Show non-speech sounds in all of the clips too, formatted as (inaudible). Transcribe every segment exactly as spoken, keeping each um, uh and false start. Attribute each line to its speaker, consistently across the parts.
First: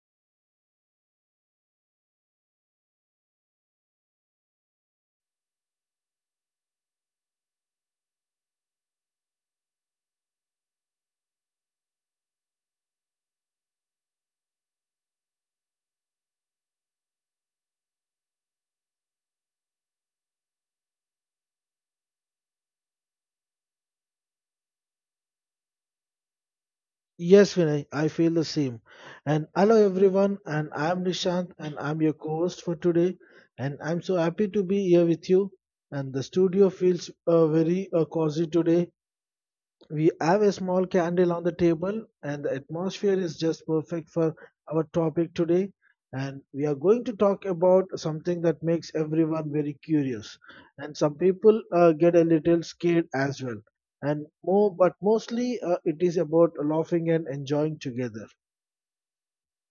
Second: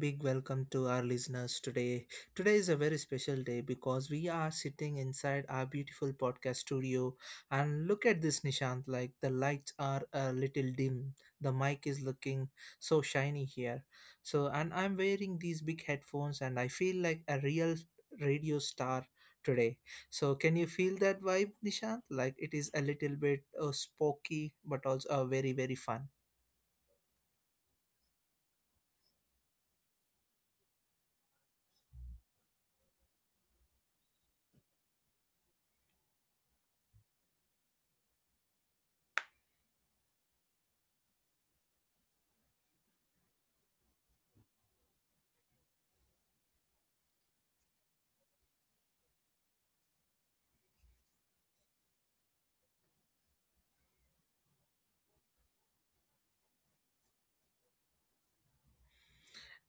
Speaker 1: big welcome to our listeners today. Today is a very special day because we are sitting inside our beautiful podcast studio, and look at this, Nishant. Like the lights are a little dim. The mic is looking so shiny here. So and I'm wearing these big headphones and I feel like a real radio star today. So can you feel that vibe, Nishant? Like it is a little bit uh, spooky but also uh, very very fun.
Speaker 2: Yes, Vinay, I feel the same. And hello, everyone. And I'm Nishant, and I'm your co host for today. And I'm so happy to be here with you. And the studio feels uh, very uh, cozy today we have a small candle on the table, and the atmosphere is just perfect for our topic today. And we are going to talk about something that makes everyone very curious. And some people uh, get a little scared as well. And more, but mostly uh, it is about laughing and enjoying together.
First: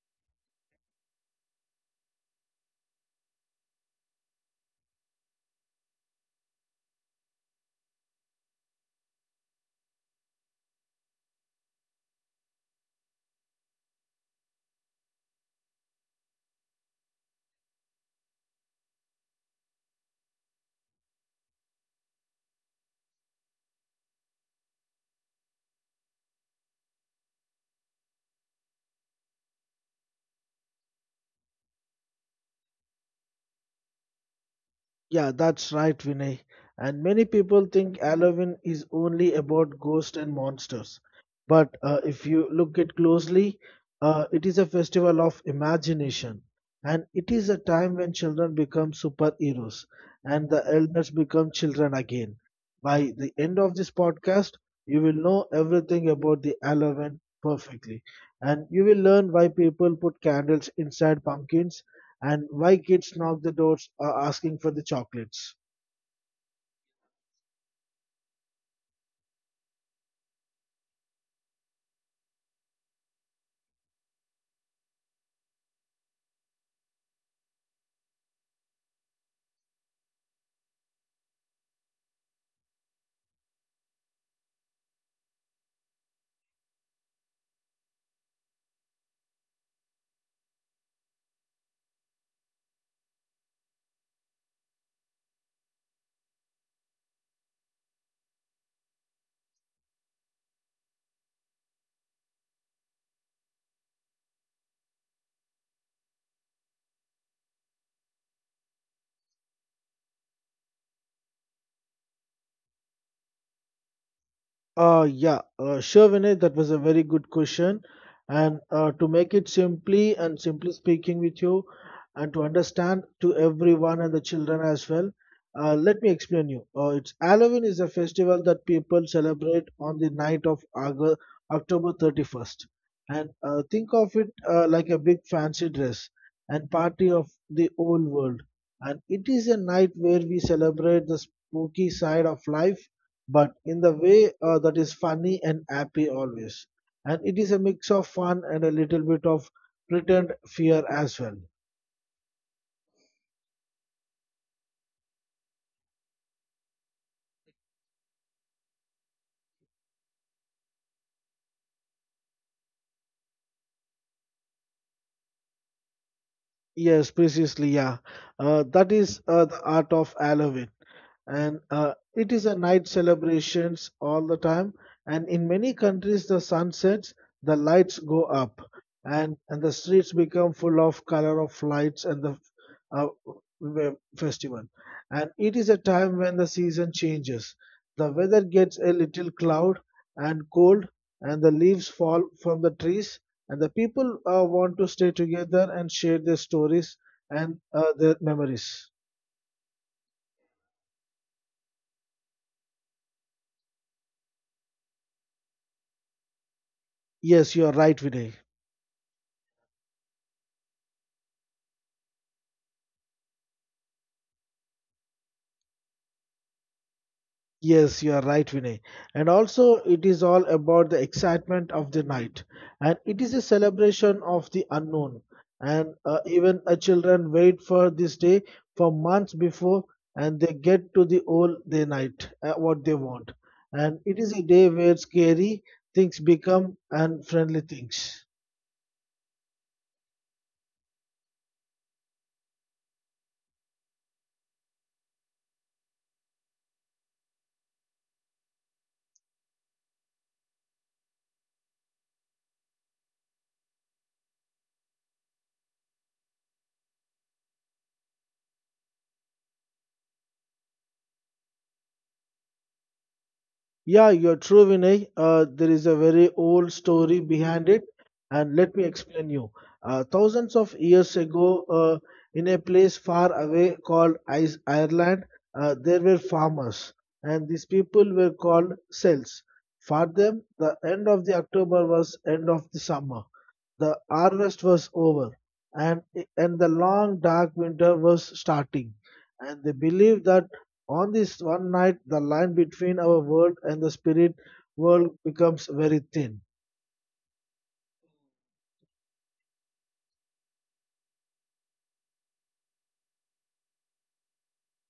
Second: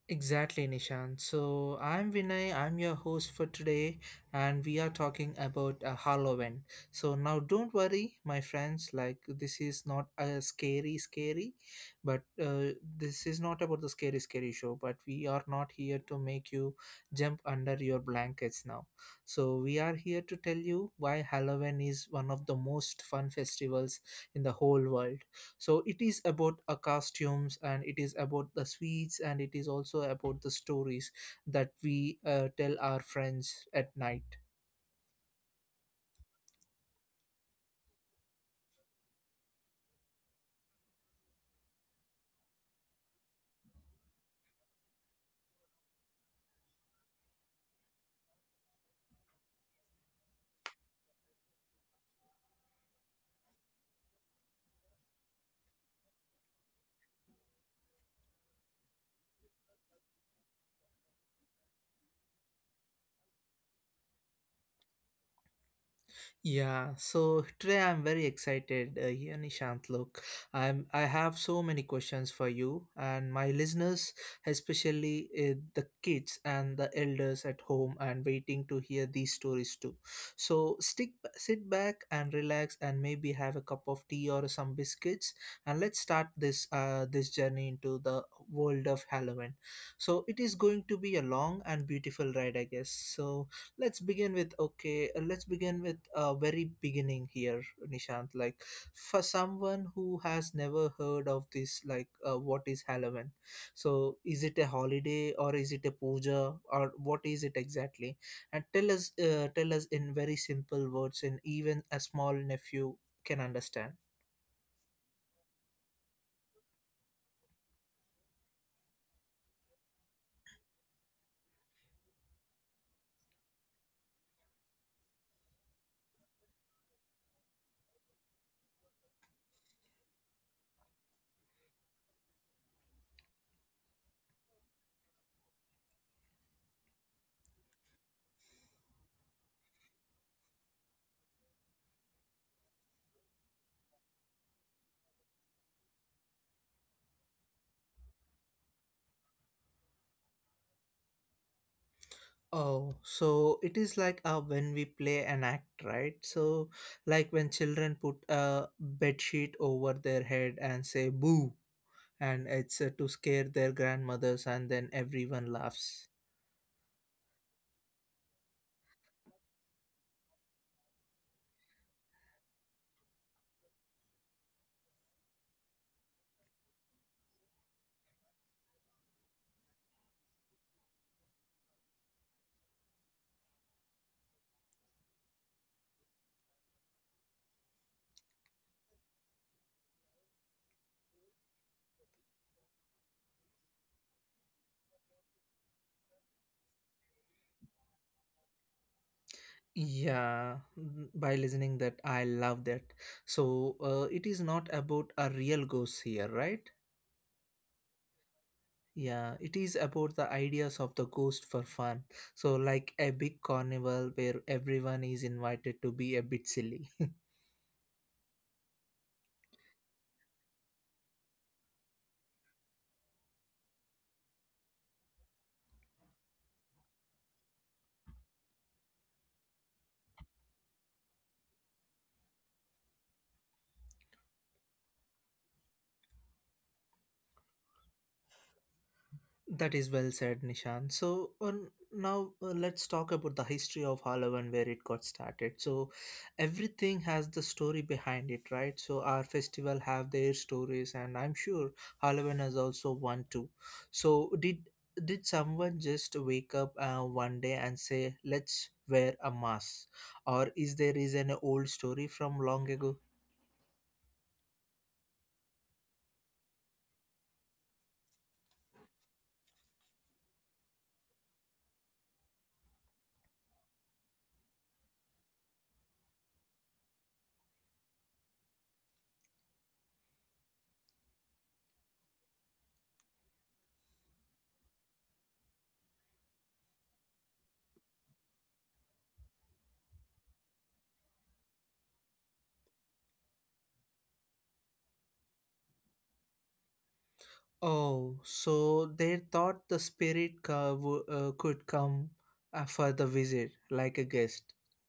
Speaker 1: Exactly, Nishan. So I'm Vinay, I'm your host for today, and we are talking about uh, Halloween. So now don't worry, my friends, like this is not a scary, scary, but uh, this is not about the scary, scary show, but we are not here to make you jump under your blankets now. So we are here to tell you why Halloween is one of the most fun festivals in the whole world. So it is about uh, costumes, and it is about the sweets, and it is also about the stories that we uh, tell our friends at night.
Speaker 2: Yeah, that's right, Vinay. And many people think Halloween is only about ghosts and monsters. But uh, if you look at closely, uh, it is a festival of imagination. And it is a time when children become superheroes and the elders become children again. By the end of this podcast, you will know everything about the Halloween perfectly. And you will learn why people put candles inside pumpkins and why kids knock the doors uh, asking for the chocolates.
Speaker 1: Yeah, so today I'm very excited. Uh, here, Nishant, look, I'm I have so many questions for you and my listeners, especially uh, the kids and the elders at home, and waiting to hear these stories too. So stick, sit back and relax, and maybe have a cup of tea or some biscuits, and let's start this uh this journey into the world of Halloween. So it is going to be a long and beautiful ride, I guess. So let's begin with okay uh, let's begin with a uh, very beginning here, Nishant. Like for someone who has never heard of this, like uh, what is Halloween? So is it a holiday or is it a puja, or what is it exactly? And tell us, uh, tell us in very simple words, and even a small nephew can understand.
Speaker 2: Uh, yeah, uh, sure, Vinay, that was a very good question. And uh, to make it simply and simply speaking with you, and to understand to everyone and the children as well, uh, let me explain you. Uh, it's Halloween is a festival that people celebrate on the night of August, October thirty-first. And uh, think of it uh, like a big fancy dress and party of the old world. And it is a night where we celebrate the spooky side of life but in the way uh, that is funny and happy always. And it is a mix of fun and a little bit of pretend fear as well.
Speaker 1: Oh, so it is like uh, when we play an act, right? So like when children put a bed sheet over their head and say boo, and it's uh, to scare their grandmothers, and then everyone laughs.
Speaker 2: Yes, precisely, yeah. Uh, that is uh, the art of Halloween. and uh, it is a night celebrations all the time, and in many countries the sun sets, the lights go up, and and the streets become full of color of lights and the uh, we- festival. And it is a time when the season changes, the weather gets a little cloud and cold, and the leaves fall from the trees, and the people uh, want to stay together and share their stories and uh, their memories.
Speaker 1: Yeah. Mm, by listening that, I love that. So uh, it is not about a real ghost here, right?
Speaker 2: Yes, you are right, Vinay.
Speaker 1: Yeah, it is about the ideas of the ghost for fun. So like a big carnival where everyone is invited to be a bit silly. (laughs)
Speaker 2: Yes, you are right, Vinay. And also, it is all about the excitement of the night, and it is a celebration of the unknown. And uh, even uh, children wait for this day for months before, and they get to the all day night uh, what they want. And it is a day where scary things become and friendly things.
Speaker 1: That is well said, Nishan. So on, now uh, let's talk about the history of Hollow and where it got started. So everything has the story behind it, right? So our festival have their stories, and I'm sure Halloween has also one too. So did did someone just wake up uh, one day and say, "Let's wear a mask," or is there is an old story from long ago?
Speaker 2: Yeah, you're true, Vinay. Uh, there is a very old story behind it, and let me explain you. Uh, thousands of years ago, uh, in a place far away called Is- Ireland, uh, there were farmers, and these people were called cells. For them, the end of the October was end of the summer, the harvest was over, and, and the long dark winter was starting. And they believed that on this one night, the line between our world and the spirit world becomes very thin.
Speaker 1: Oh, so they thought the spirit co- w- uh, could come uh, for the visit, like a guest,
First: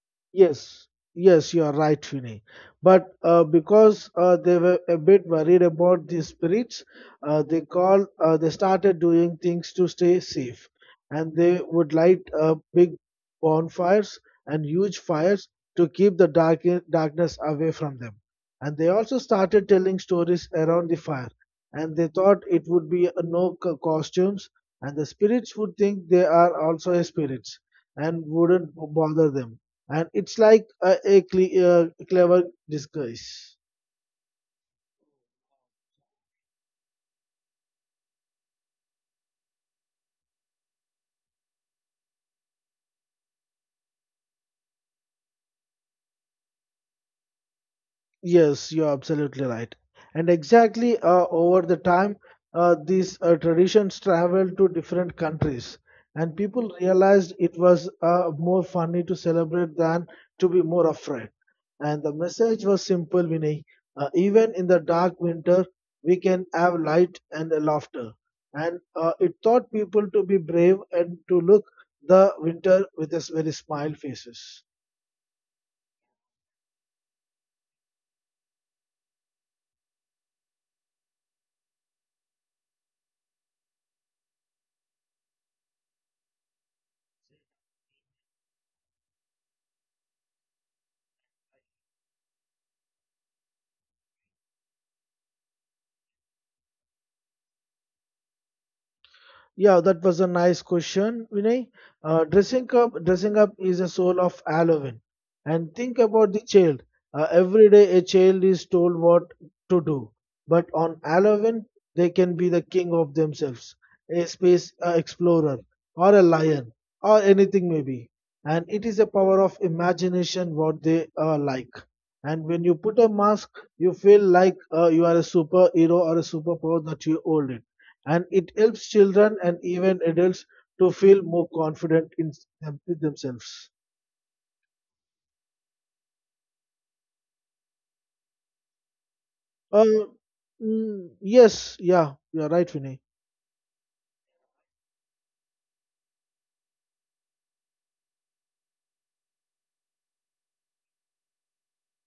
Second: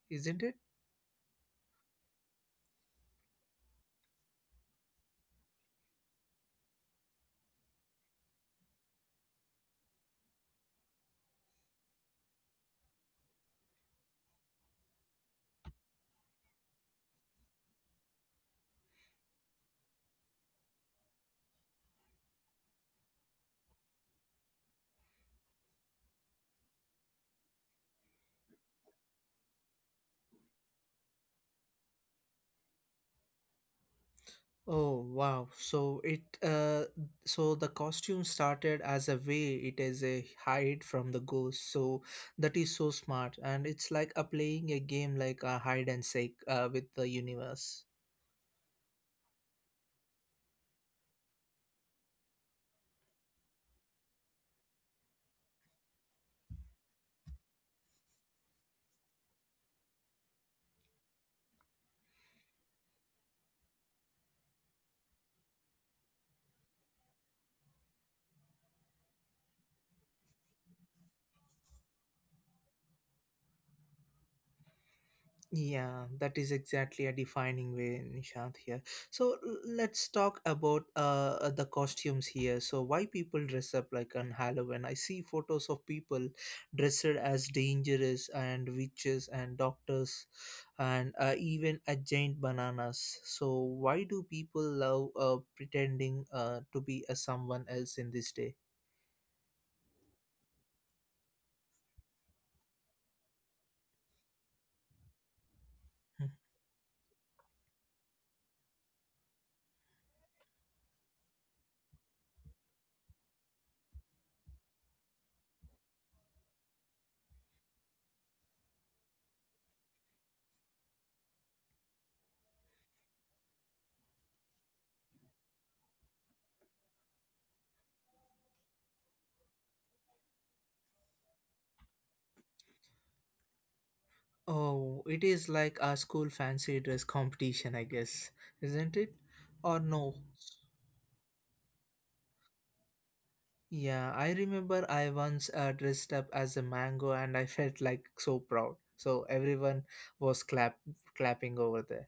Speaker 1: isn't it?
Speaker 2: Yes, yes, you are right, Vinay. But uh, because uh, they were a bit worried about the spirits, uh, they called. Uh, they started doing things to stay safe, and they would light uh, big bonfires and huge fires to keep the dark darkness away from them. And they also started telling stories around the fire, and they thought it would be uh, no co- costumes, and the spirits would think they are also spirits and wouldn't bother them, and it's like a, a cle- uh, clever disguise.
Speaker 1: Oh, wow. So it uh, so the costume started as a way it is a hide from the ghost. So that is so smart, and it's like a playing a game like a hide and seek uh, with the universe.
Speaker 2: Yes, you're absolutely right. And exactly uh, over the time, uh, these uh, traditions traveled to different countries, and people realized it was uh, more funny to celebrate than to be more afraid. And the message was simple, Vinay. Uh, even in the dark winter, we can have light and uh, laughter. And uh, it taught people to be brave and to look the winter with a s- very smile faces.
Speaker 1: Yeah, that is exactly a defining way, Nishant. Here, so l- let's talk about uh uh, the costumes here. So why people dress up like on Halloween? I see photos of people dressed as dangerous and witches and doctors, and uh, even a giant bananas. So why do people love uh pretending uh to be a someone else in this day?
Speaker 2: Yeah, that was a nice question, Vinay. Uh, dressing up, dressing up is a soul of Halloween. And think
Speaker 1: Hmm.
Speaker 2: about the child. Uh, every day, a child is told what to do, but on Halloween, they can be the king of themselves, a space uh, explorer, or a lion, or anything maybe. And it is a power of imagination what they are like. And when you put a mask, you feel like uh, you are a superhero or a superpower that you hold it, and it helps children and even adults to feel more confident in them, with themselves.
Speaker 1: Oh, it is like a school fancy dress competition, I guess, isn't it? Or
Speaker 2: Uh,
Speaker 1: no?
Speaker 2: mm, yes, yeah, you're right, Vinay.
Speaker 1: Yeah, I remember I once uh, dressed up as a mango and I felt like so proud. So everyone was clap clapping over there.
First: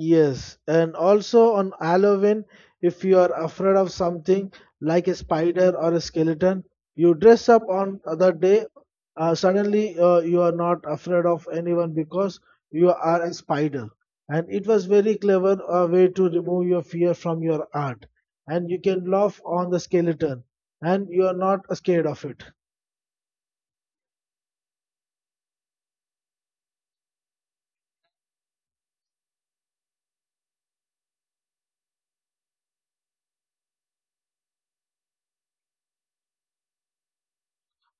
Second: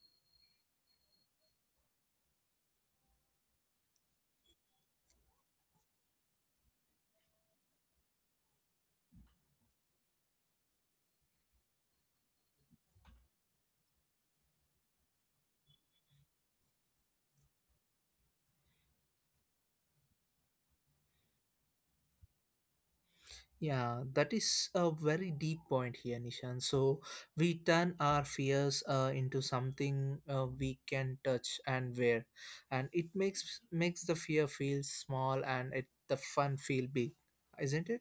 Speaker 2: Yes, and also on Halloween, if you are afraid of something like a spider or a skeleton, you dress up on other day. Uh, suddenly, uh, you are not afraid of anyone because you are a spider. And it was very clever uh, way to remove your fear from your art. And you can laugh on the skeleton, and you are not scared of it.
Speaker 1: Yeah, that is a very deep point here, Nishan. So we turn our fears uh, into something uh, we can touch and wear, and it makes makes the fear feel small and it the fun feel big, isn't it?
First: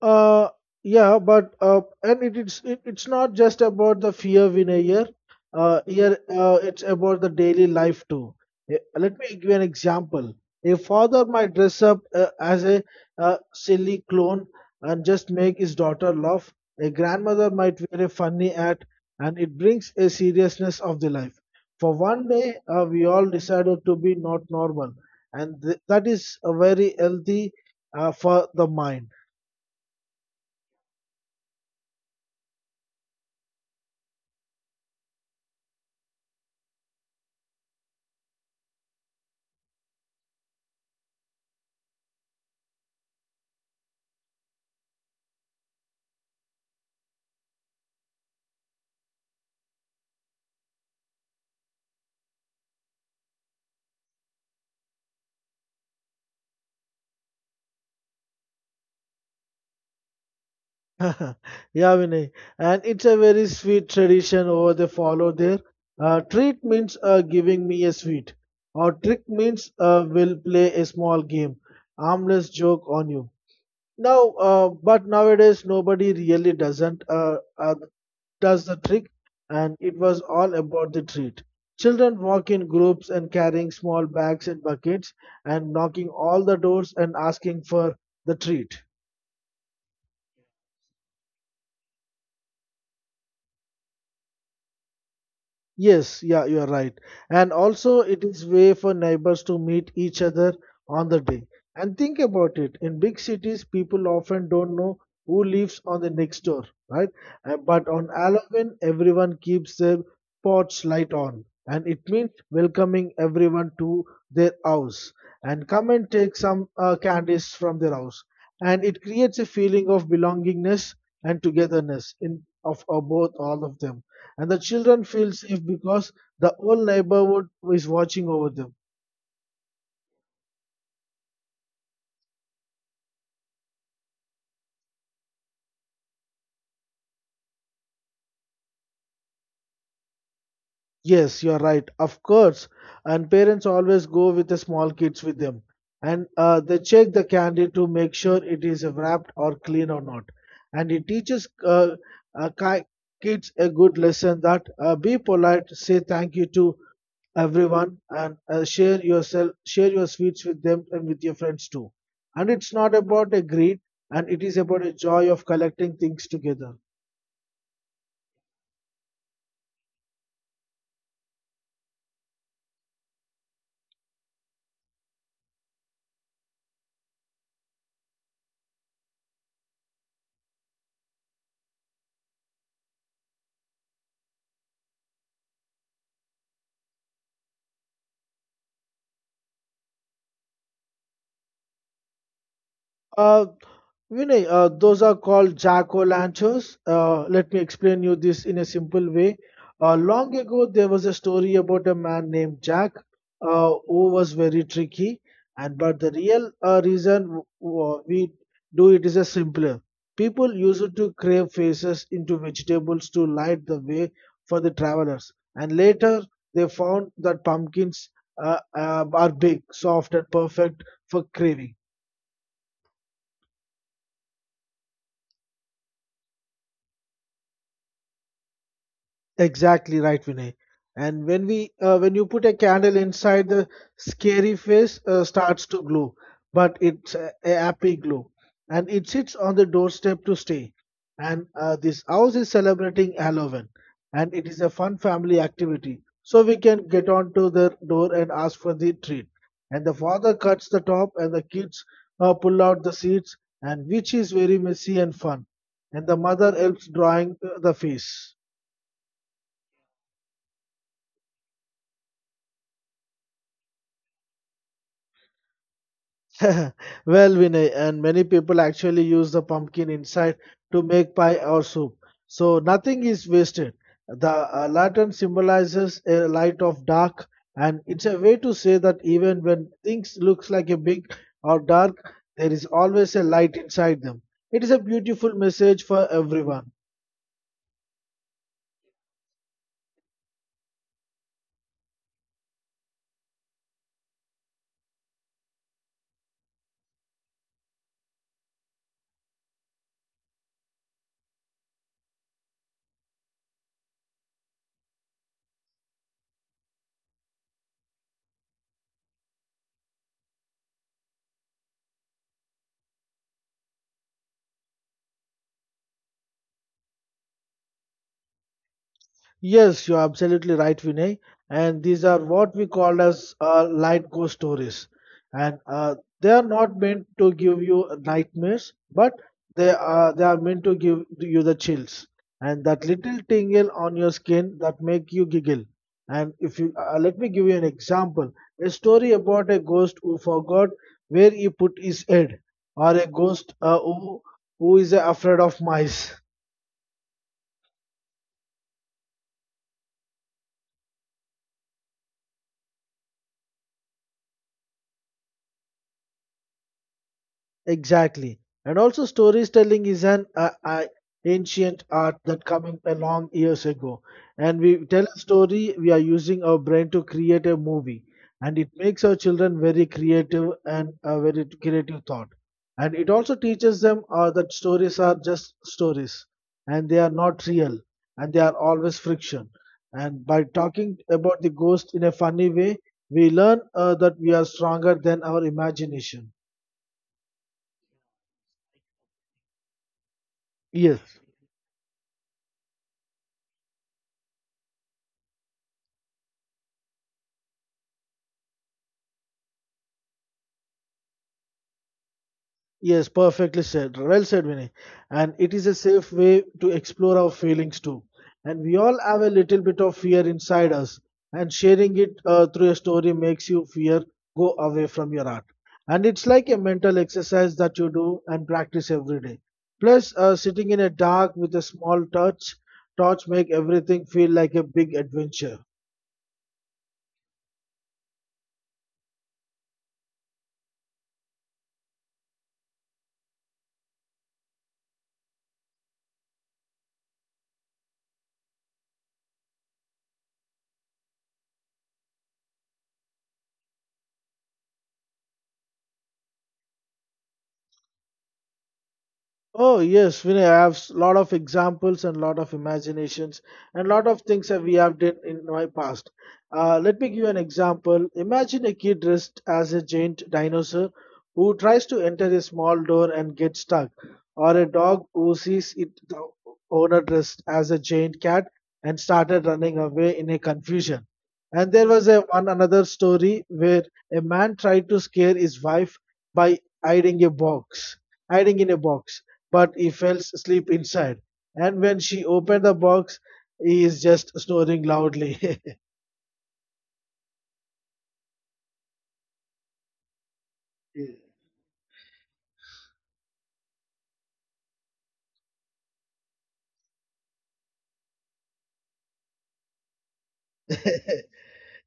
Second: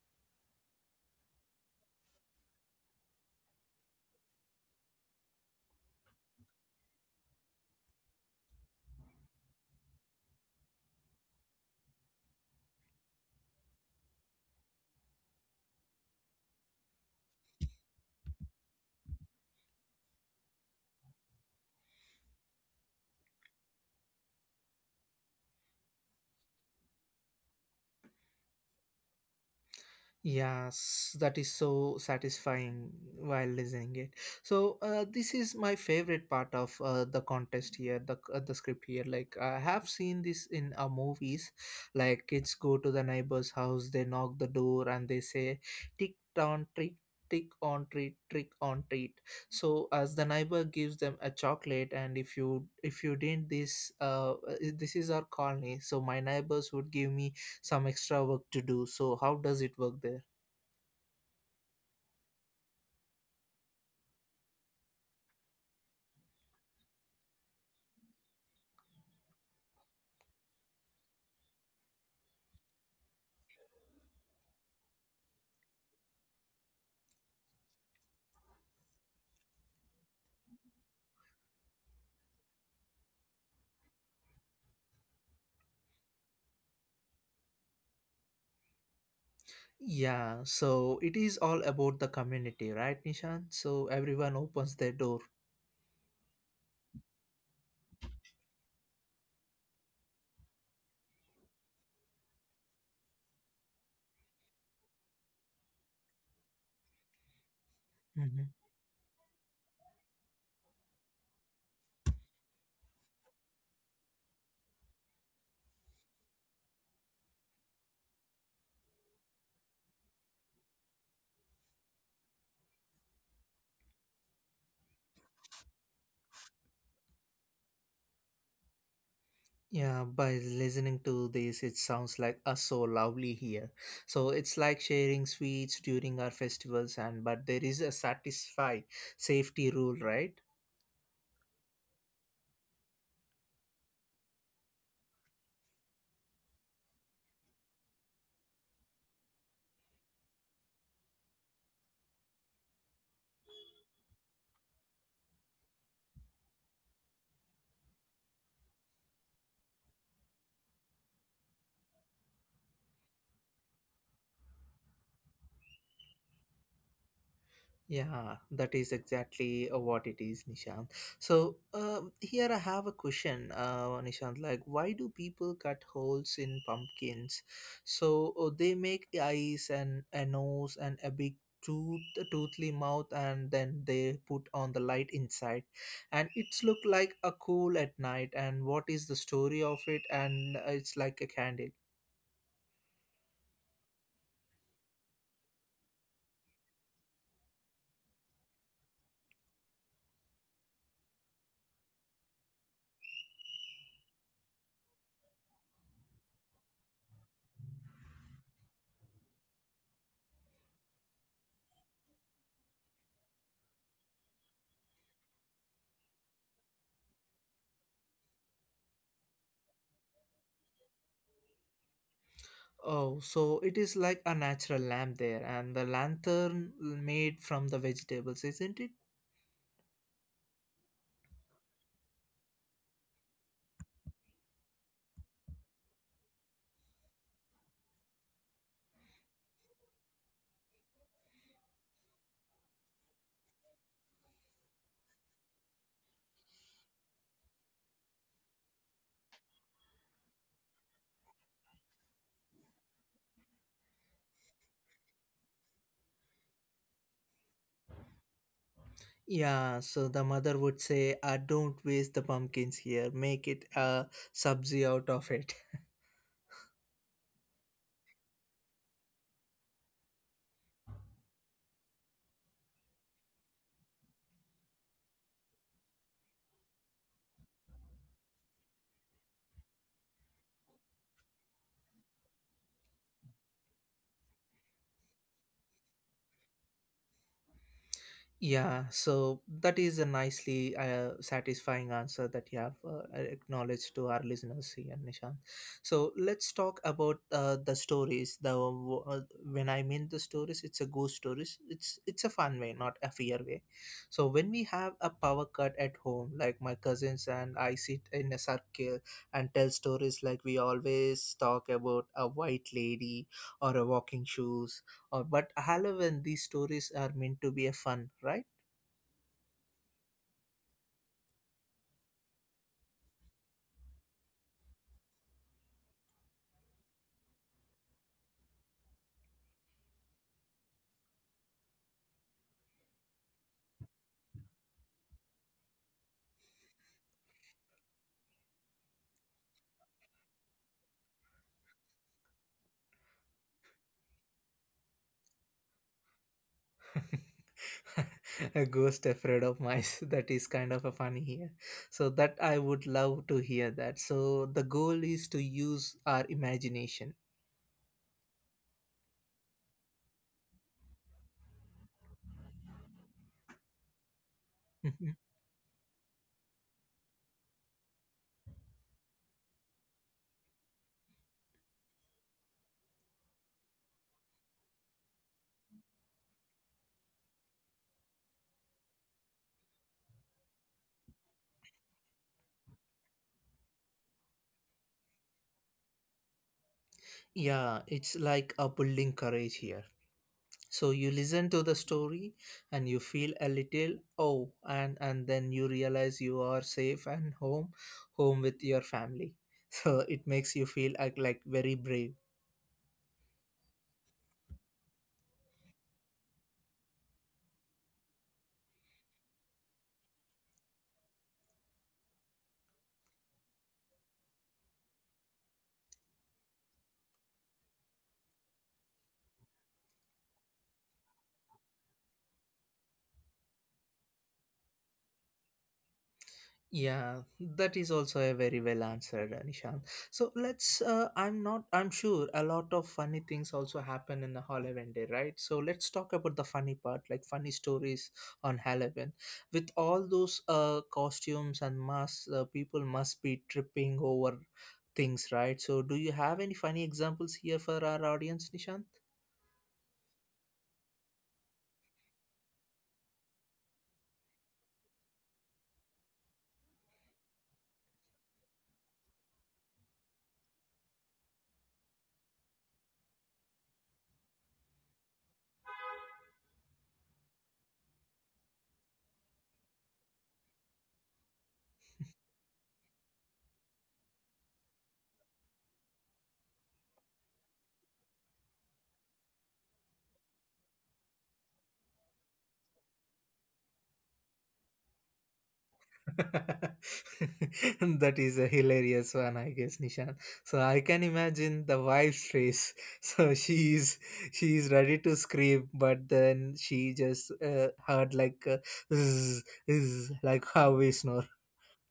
Speaker 2: Uh, yeah, but uh, and it, it's it, it's not just about the fear, Vinayar. Uh, here uh, it's about the daily life too. Eh, Let me give you an example. A father might dress up uh, as a uh, silly clown and just make his daughter laugh. A grandmother might wear a funny hat, and it brings a seriousness of the life. For one day, uh, we all decided to be not normal, and th- that is a very healthy uh, for the mind.
Speaker 1: Yes, that is so satisfying while listening it. So uh, this is my favorite part of uh, the contest here, the uh, the script here. Like I have seen this in uh, movies, like kids go to the neighbor's house, they knock the door, and they say, "Tick on trick, tick on treat, trick on treat." So as the neighbor gives them a chocolate, and if you if you didn't this uh this is our colony, so my neighbors would give me some extra work to do. So how does it work there?
Speaker 2: (laughs) Yeah, Vinay. And it's a very sweet tradition over they follow there. Uh, treat means uh, giving me a sweet, or trick means uh, will play a small game, harmless joke on you. Now, uh, but nowadays nobody really doesn't uh, uh, does the trick, and it was all about the treat. Children walk in groups and carrying small bags and buckets and knocking all the doors and asking for the treat.
Speaker 1: Yeah, so it is all about the community, right, Nishan? So everyone opens their door.
Speaker 2: Yes, yeah, you are right. And also, it is way for neighbors to meet each other on the day. And think about it. In big cities, people often don't know who lives on the next door, right? Uh, But on
Speaker 1: Mhm.
Speaker 2: Halloween, everyone keeps their porch light on, and it means welcoming everyone to their house and come and take some uh, candies from their house. And it creates a feeling of belongingness and togetherness in of, of both all of them, and the children feel safe because the whole neighborhood is watching over them.
Speaker 1: Yeah, by listening to this, it sounds like us so lovely here. So it's like sharing sweets during our festivals, and but there is a satisfy safety rule, right?
Speaker 2: Yes, you're right. Of course. And parents always go with the small kids with them. And uh, they check the candy to make sure it is wrapped or clean or not. And it teaches uh, uh, ki- kids a good lesson that uh, be polite, say thank you to everyone, and uh, share yourself, share your sweets with them and with your friends too. And it's not about a greed, and it is about a joy of collecting things together.
Speaker 1: Yeah, that is exactly uh, what it is, Nishant. So um, here I have a question, uh, Nishant. Like, why do people cut holes in pumpkins? So uh, they make eyes and a nose and a big tooth, a toothy mouth, and then they put on the light inside, and it's look like a cool at night. And what is the story of it? And uh, it's like a candle.
Speaker 2: Uh, Vinay, uh, those are called jack-o'-lanterns. Uh, let me explain you this in a simple way. Uh, long ago, there was a story about a man named Jack uh, who was very tricky. And but the real uh, reason w- w- we do it is a simpler. People used to crave faces into vegetables to light the way for the travelers. And later, they found that pumpkins uh, uh, are big, soft, and perfect for craving.
Speaker 1: Oh, so it is like a natural lamp there, and the lantern made from the vegetables, isn't it?
Speaker 2: Exactly right, Vinay. And when we uh, when you put a candle inside, the scary face uh, starts to glow, but it's a, a happy glow, and it sits on the doorstep to stay. And uh, this house is celebrating Halloween, and it is a fun family activity. So we can get on to the door and ask for the treat. And the father cuts the top, and the kids uh, pull out the seeds, and which is very messy and fun. And the mother helps drawing uh, the face.
Speaker 1: Yeah, so the mother would say, uh, don't waste the pumpkins here, make it a subzi out of it.
Speaker 2: (laughs) Well, Vinay, and many people actually use the pumpkin inside to make pie or soup. So nothing is wasted. The uh, lantern symbolizes a light of dark, and it's a way to say that even when things looks like a big or dark, there is always a light inside them. It is a beautiful message for everyone.
Speaker 1: Yeah, so that is a nicely uh, satisfying answer that you have uh, acknowledged to our listeners here, Nishant. So let's talk about uh, the stories. The uh, When I mean the stories, it's a ghost stories. It's it's a fun way, not a fear way. So when we have a power cut at home, like my cousins and I sit in a circle and tell stories, like we always talk about a white lady or a walking shoes, uh, but Halloween, these stories are meant to be a fun, right?
Speaker 2: Yes, you're absolutely right, Vinay. And these are what we call as uh, light ghost stories. And uh, they are not meant to give you nightmares, but they are they are meant to give you the chills and that little tingle on your skin that make you giggle. And if you uh, let me give you an example, a story about a ghost who forgot where he put his head, or a ghost uh, who who is afraid of mice.
Speaker 1: (laughs) A ghost afraid of mice. (laughs) That is kind of a funny here. So that I would love to hear that. So the goal is to use our imagination.
Speaker 2: Exactly. And also storytelling is an uh, uh, ancient art that coming along years ago. And we tell a
Speaker 1: Mhm.
Speaker 2: story, we are using our brain to create a movie. And it makes our children very creative and uh, very creative thought. And it also teaches them uh, that stories are just stories, and they are not real, and they are always friction. And by talking about the ghost in a funny way, we learn uh, that we are stronger than our imagination.
Speaker 1: Yeah, it's like a building courage here. So you
Speaker 2: Yes.
Speaker 1: listen to the story and you feel a little oh, and and then you realize you are safe and home, home with your family. (laughs) So it makes you feel like, like very brave.
Speaker 2: Yes, perfectly said. Well said, Vinay. And it is a safe way to explore our feelings too. And we all have a little bit of fear inside us, and sharing it uh, through a story makes you fear go away from your art. And it's like a mental exercise that you do and practice every day. Plus, uh, sitting in a dark with a small torch, torch make everything feel like a big adventure.
Speaker 1: Yeah, that is also a very well answered, Nishant. So let's. Uh, I'm not. I'm sure a lot of funny things also happen in the Halloween day, right? So let's talk about the funny part, like funny stories on Halloween. With all those uh costumes and masks, uh, people must be tripping over things, right? So do you have any funny examples here for our audience, Nishant?
Speaker 2: Oh yes, Vinay, I have s- lot of examples and lot of imaginations and lot of things that we have done in my past. Uh, let me give you an example. Imagine a kid dressed as a giant dinosaur who tries to enter a small door and gets stuck, or a dog who sees it the owner dressed as a giant cat and started running away in a confusion. And there was a one another story where a man tried to scare his wife by hiding a box, hiding in a box, but he falls asleep inside. And when she opened the box, he is just snoring loudly. (laughs)
Speaker 1: (laughs) That is a hilarious one, I guess, Nishan. So I can imagine the wife's face. (laughs) So she is she is ready to scream, but then she just uh, heard like uh, zzz, zzz, like how we snore.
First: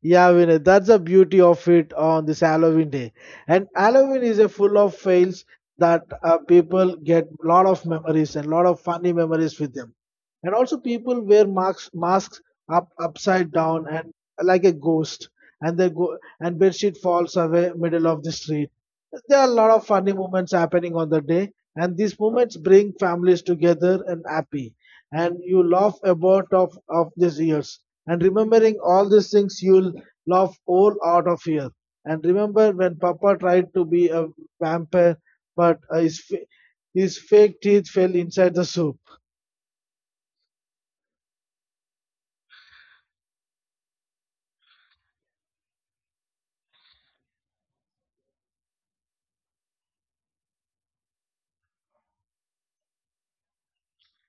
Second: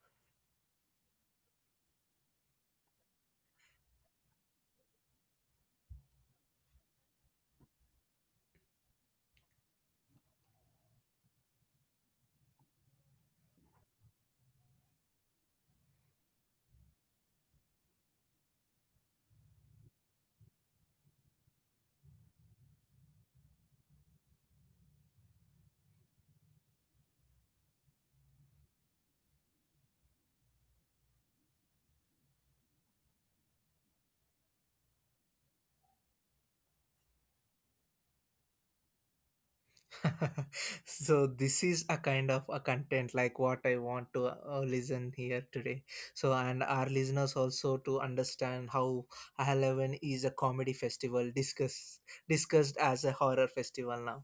Speaker 2: Yeah, Vinay, that's the beauty of it on this Halloween day. And Halloween is a full of fails that uh, people get a lot of memories and a lot of funny memories with them. And also people wear masks, masks up upside down and like a ghost, and they go and bedsheet falls away middle of the street. There are a lot of funny moments happening on the day, and these moments bring families together and happy. And you laugh about of of these years, and remembering all these things, you'll laugh all out of here. And remember when Papa tried to be a vampire, but uh, his, fa- his fake teeth fell inside the soup.
Speaker 1: (laughs) So this is a kind of a content like what I want to uh, listen here today. So and our listeners also to understand how I Eleven is a comedy festival discussed discussed as a horror festival now.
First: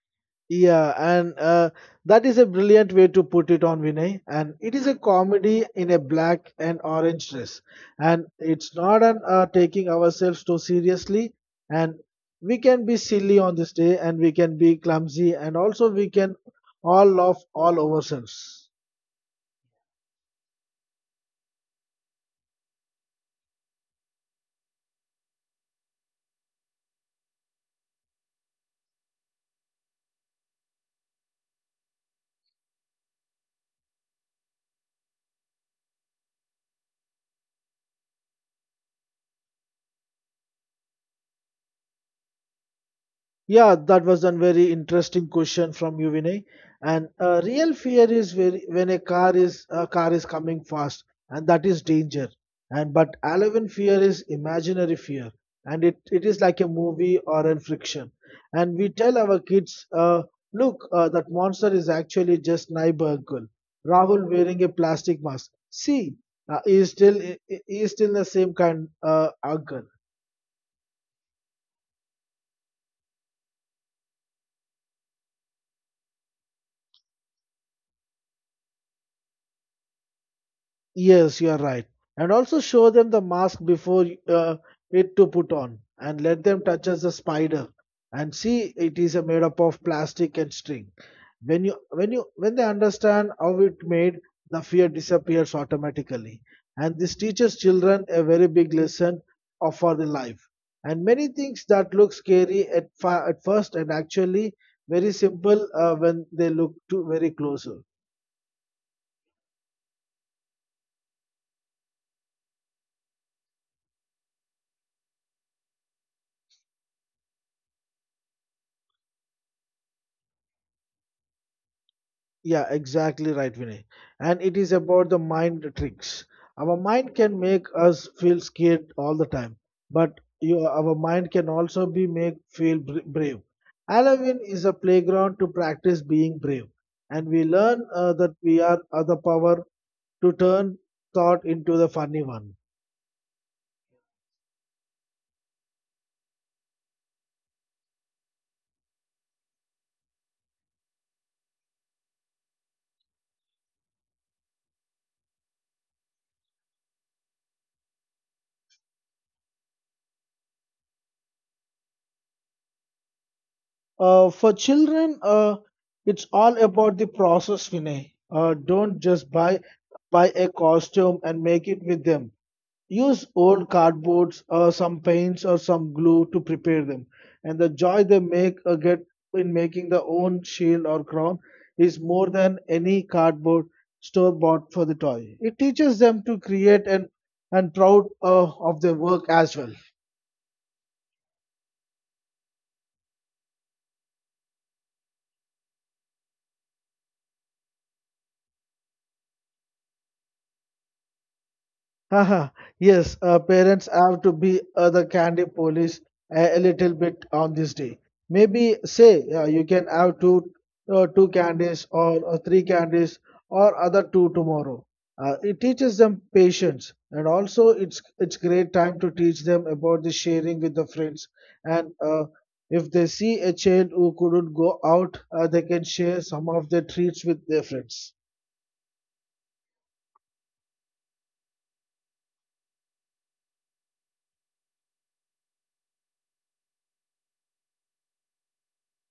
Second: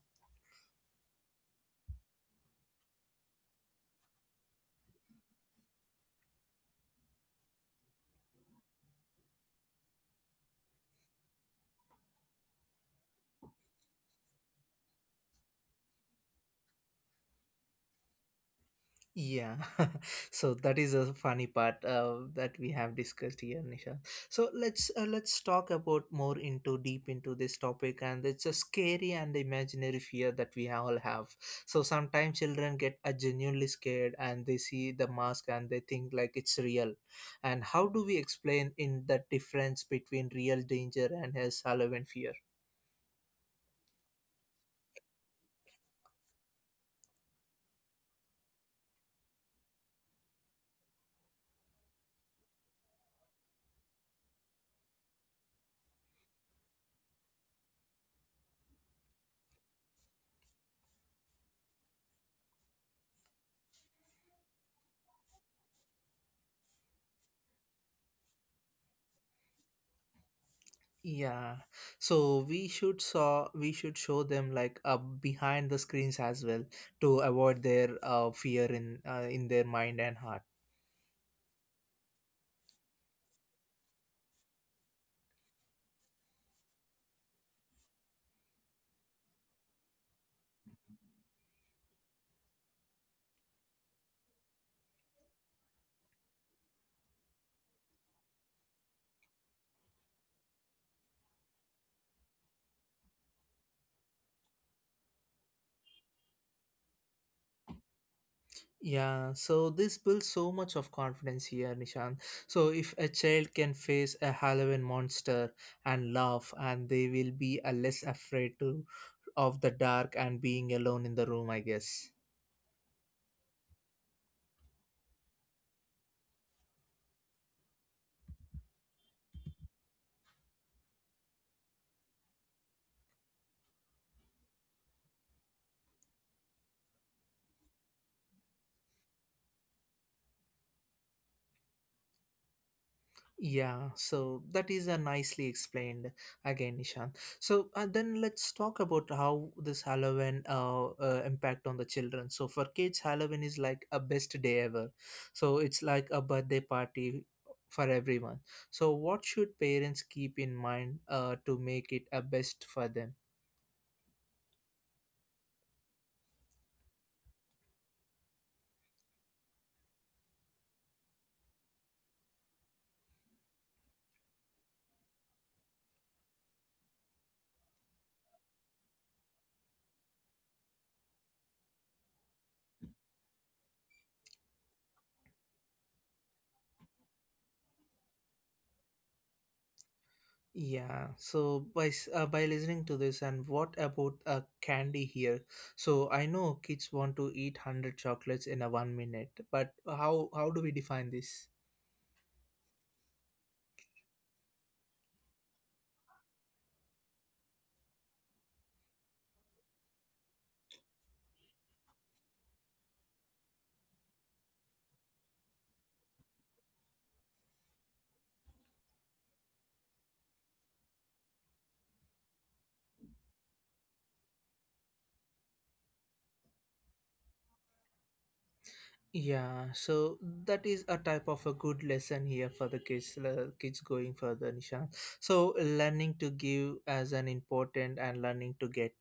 Speaker 2: Yeah, and uh, that is a brilliant way to put it on Vinay. And it is a comedy in a black and orange dress. And it's not an uh, taking ourselves too seriously. And we can be silly on this day, and we can be clumsy, and also we can all laugh all ourselves.
Speaker 1: Yeah, (laughs) so that is a funny part uh, that we have discussed here, Nisha. So let's uh, let's talk about more into deep into this topic, and it's a scary and imaginary fear that we all have. So sometimes children get uh, genuinely scared, and they see the mask and they think like it's real. And how do we explain in the difference between real danger and his Halloween fear?
Speaker 2: Yeah, that was a very interesting question from you, Vinay. And uh, real fear is very, when a car is a car is coming fast, and that is danger. And but eleven fear is imaginary fear, and it, it is like a movie or a friction. And we tell our kids, uh, look, uh, that monster is actually just neighbor girl, Rahul wearing a plastic mask. See, uh, he is still he he is still the same kind uh, uncle.
Speaker 1: Yeah, so we should saw we should show them like uh, behind the screens as well to avoid their uh, fear in uh, in their mind and heart.
Speaker 2: Yes, you are right. And also show them the mask before uh, it to put on and let them touch as the spider and see it is uh, made up of plastic and string. When you when you when they understand how it made, the fear disappears automatically. And this teaches children a very big lesson of for the life. And many things that look scary at, fi- at first and actually very simple uh, when they look to very closer.
Speaker 1: Yeah, so this builds so much of confidence here, Nishan. So if a child can face a Halloween monster and laugh, and they will be uh, less afraid to of the dark and being alone in the room, I guess.
Speaker 2: Yeah, exactly right, Vinay. And it is about the mind tricks. Our mind can make us feel scared all the time, but you, our mind can also be make feel br- brave. Halloween is a playground to practice being brave, and we learn uh, that we are uh, the power to turn thought into the funny one.
Speaker 1: Yeah, so that is uh, nicely explained again, Nishant. So uh, then let's talk about how this Halloween uh, uh, impact on the children. So for kids, Halloween is like a best day ever. So it's like a birthday party for everyone. So what should parents keep in mind uh, to make it a best for them?
Speaker 2: Uh, for children, uh, it's all about the process, Vinay. Uh, don't just buy buy a costume and make it with them. Use old cardboards or some paints or some glue to prepare them, and the joy they make uh, get in making their own shield or crown is more than any cardboard store bought for the toy. It teaches them to create and and proud uh, of their work as well.
Speaker 1: Yeah, so by s- uh, by listening to this, and what about uh, candy here? So I know kids want to eat one hundred chocolates in a one minute, but how how do we define this?
Speaker 2: Haha, yes, uh, parents have to be uh, the candy police a, a little bit on this day. Maybe say uh, you can have two, uh, two candies or uh, three candies or other two tomorrow. Uh, it teaches them patience, and also it's it's great time to teach them about the sharing with the friends, and uh, if they see a child who couldn't go out, uh, they can share some of their treats with their friends.
Speaker 1: Yeah, so that is a type of a good lesson here for the kids. le- Kids going further, Nishan. So learning to give as an important and learning to get.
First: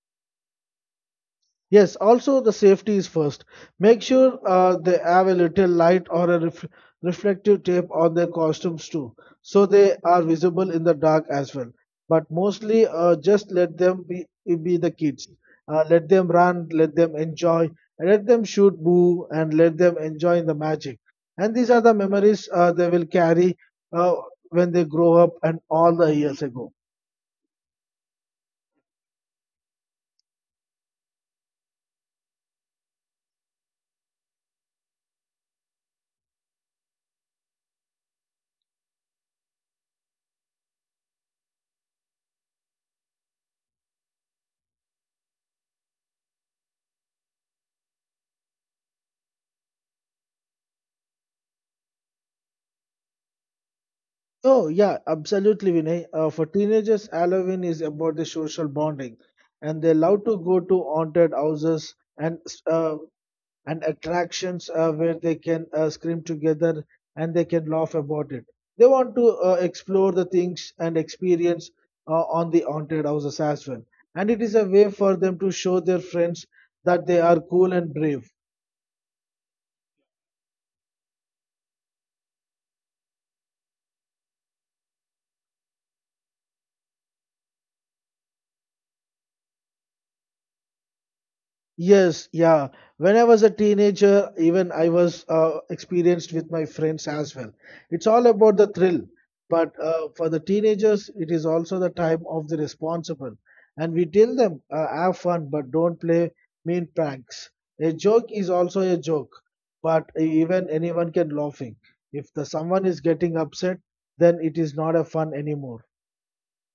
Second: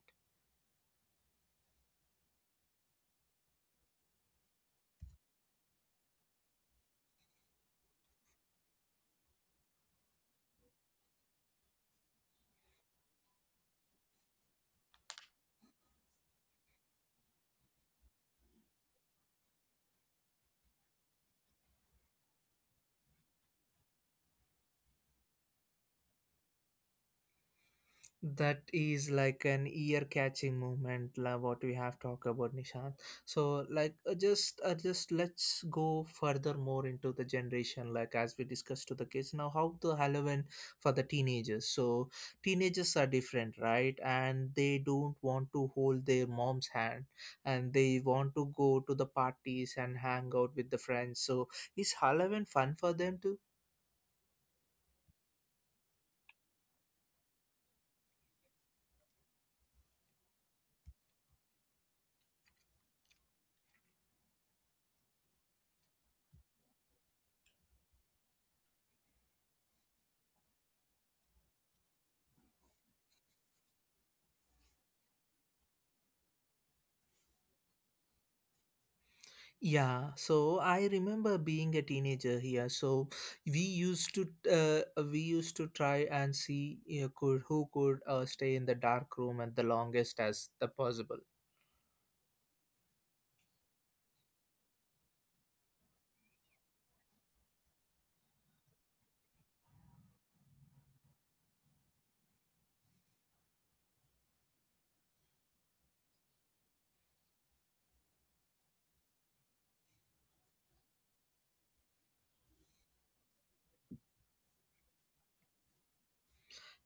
Speaker 2: Yes, also the safety is first. Make sure uh, they have a little light or a ref- reflective tape on their costumes too, so they are visible in the dark as well. But mostly, uh, just let them be be the kids. Uh, let them run, let them enjoy, and let them shoot boo, and let them enjoy the magic. And these are the memories uh, they will carry uh, when they grow up and all the years ago.
Speaker 1: That is like an ear-catching moment, like what we have talked about, Nishant. So, like, uh, just uh, just let's go further more into the generation, like as we discussed to the kids. Now, how the Halloween for the teenagers? So, teenagers are different, right? And they don't want to hold their mom's hand, and they want to go to the parties and hang out with the friends. So, is Halloween fun for them too?
Speaker 2: Oh, yeah, absolutely, Vinay. Uh, for teenagers, Halloween is about the social bonding, and they love to go to haunted houses and uh, and attractions uh, where they can uh, scream together, and they can laugh about it. They want to uh, explore the things and experience uh, on the haunted houses as well, and it is a way for them to show their friends that they are cool and brave.
Speaker 1: Yeah, so I remember being a teenager here. So we used to uh, we used to try and see uh, could who could uh, stay in the dark room at the longest as the possible.
Speaker 2: Yes, yeah. When I was a teenager, even I was uh, experienced with my friends as well. It's all about the thrill, but uh, for the teenagers, it is also the time of the responsible. And we tell them, uh, have fun, but don't play mean pranks. A joke is also a joke, but even anyone can laughing. If the someone is getting upset, then it is not a fun anymore.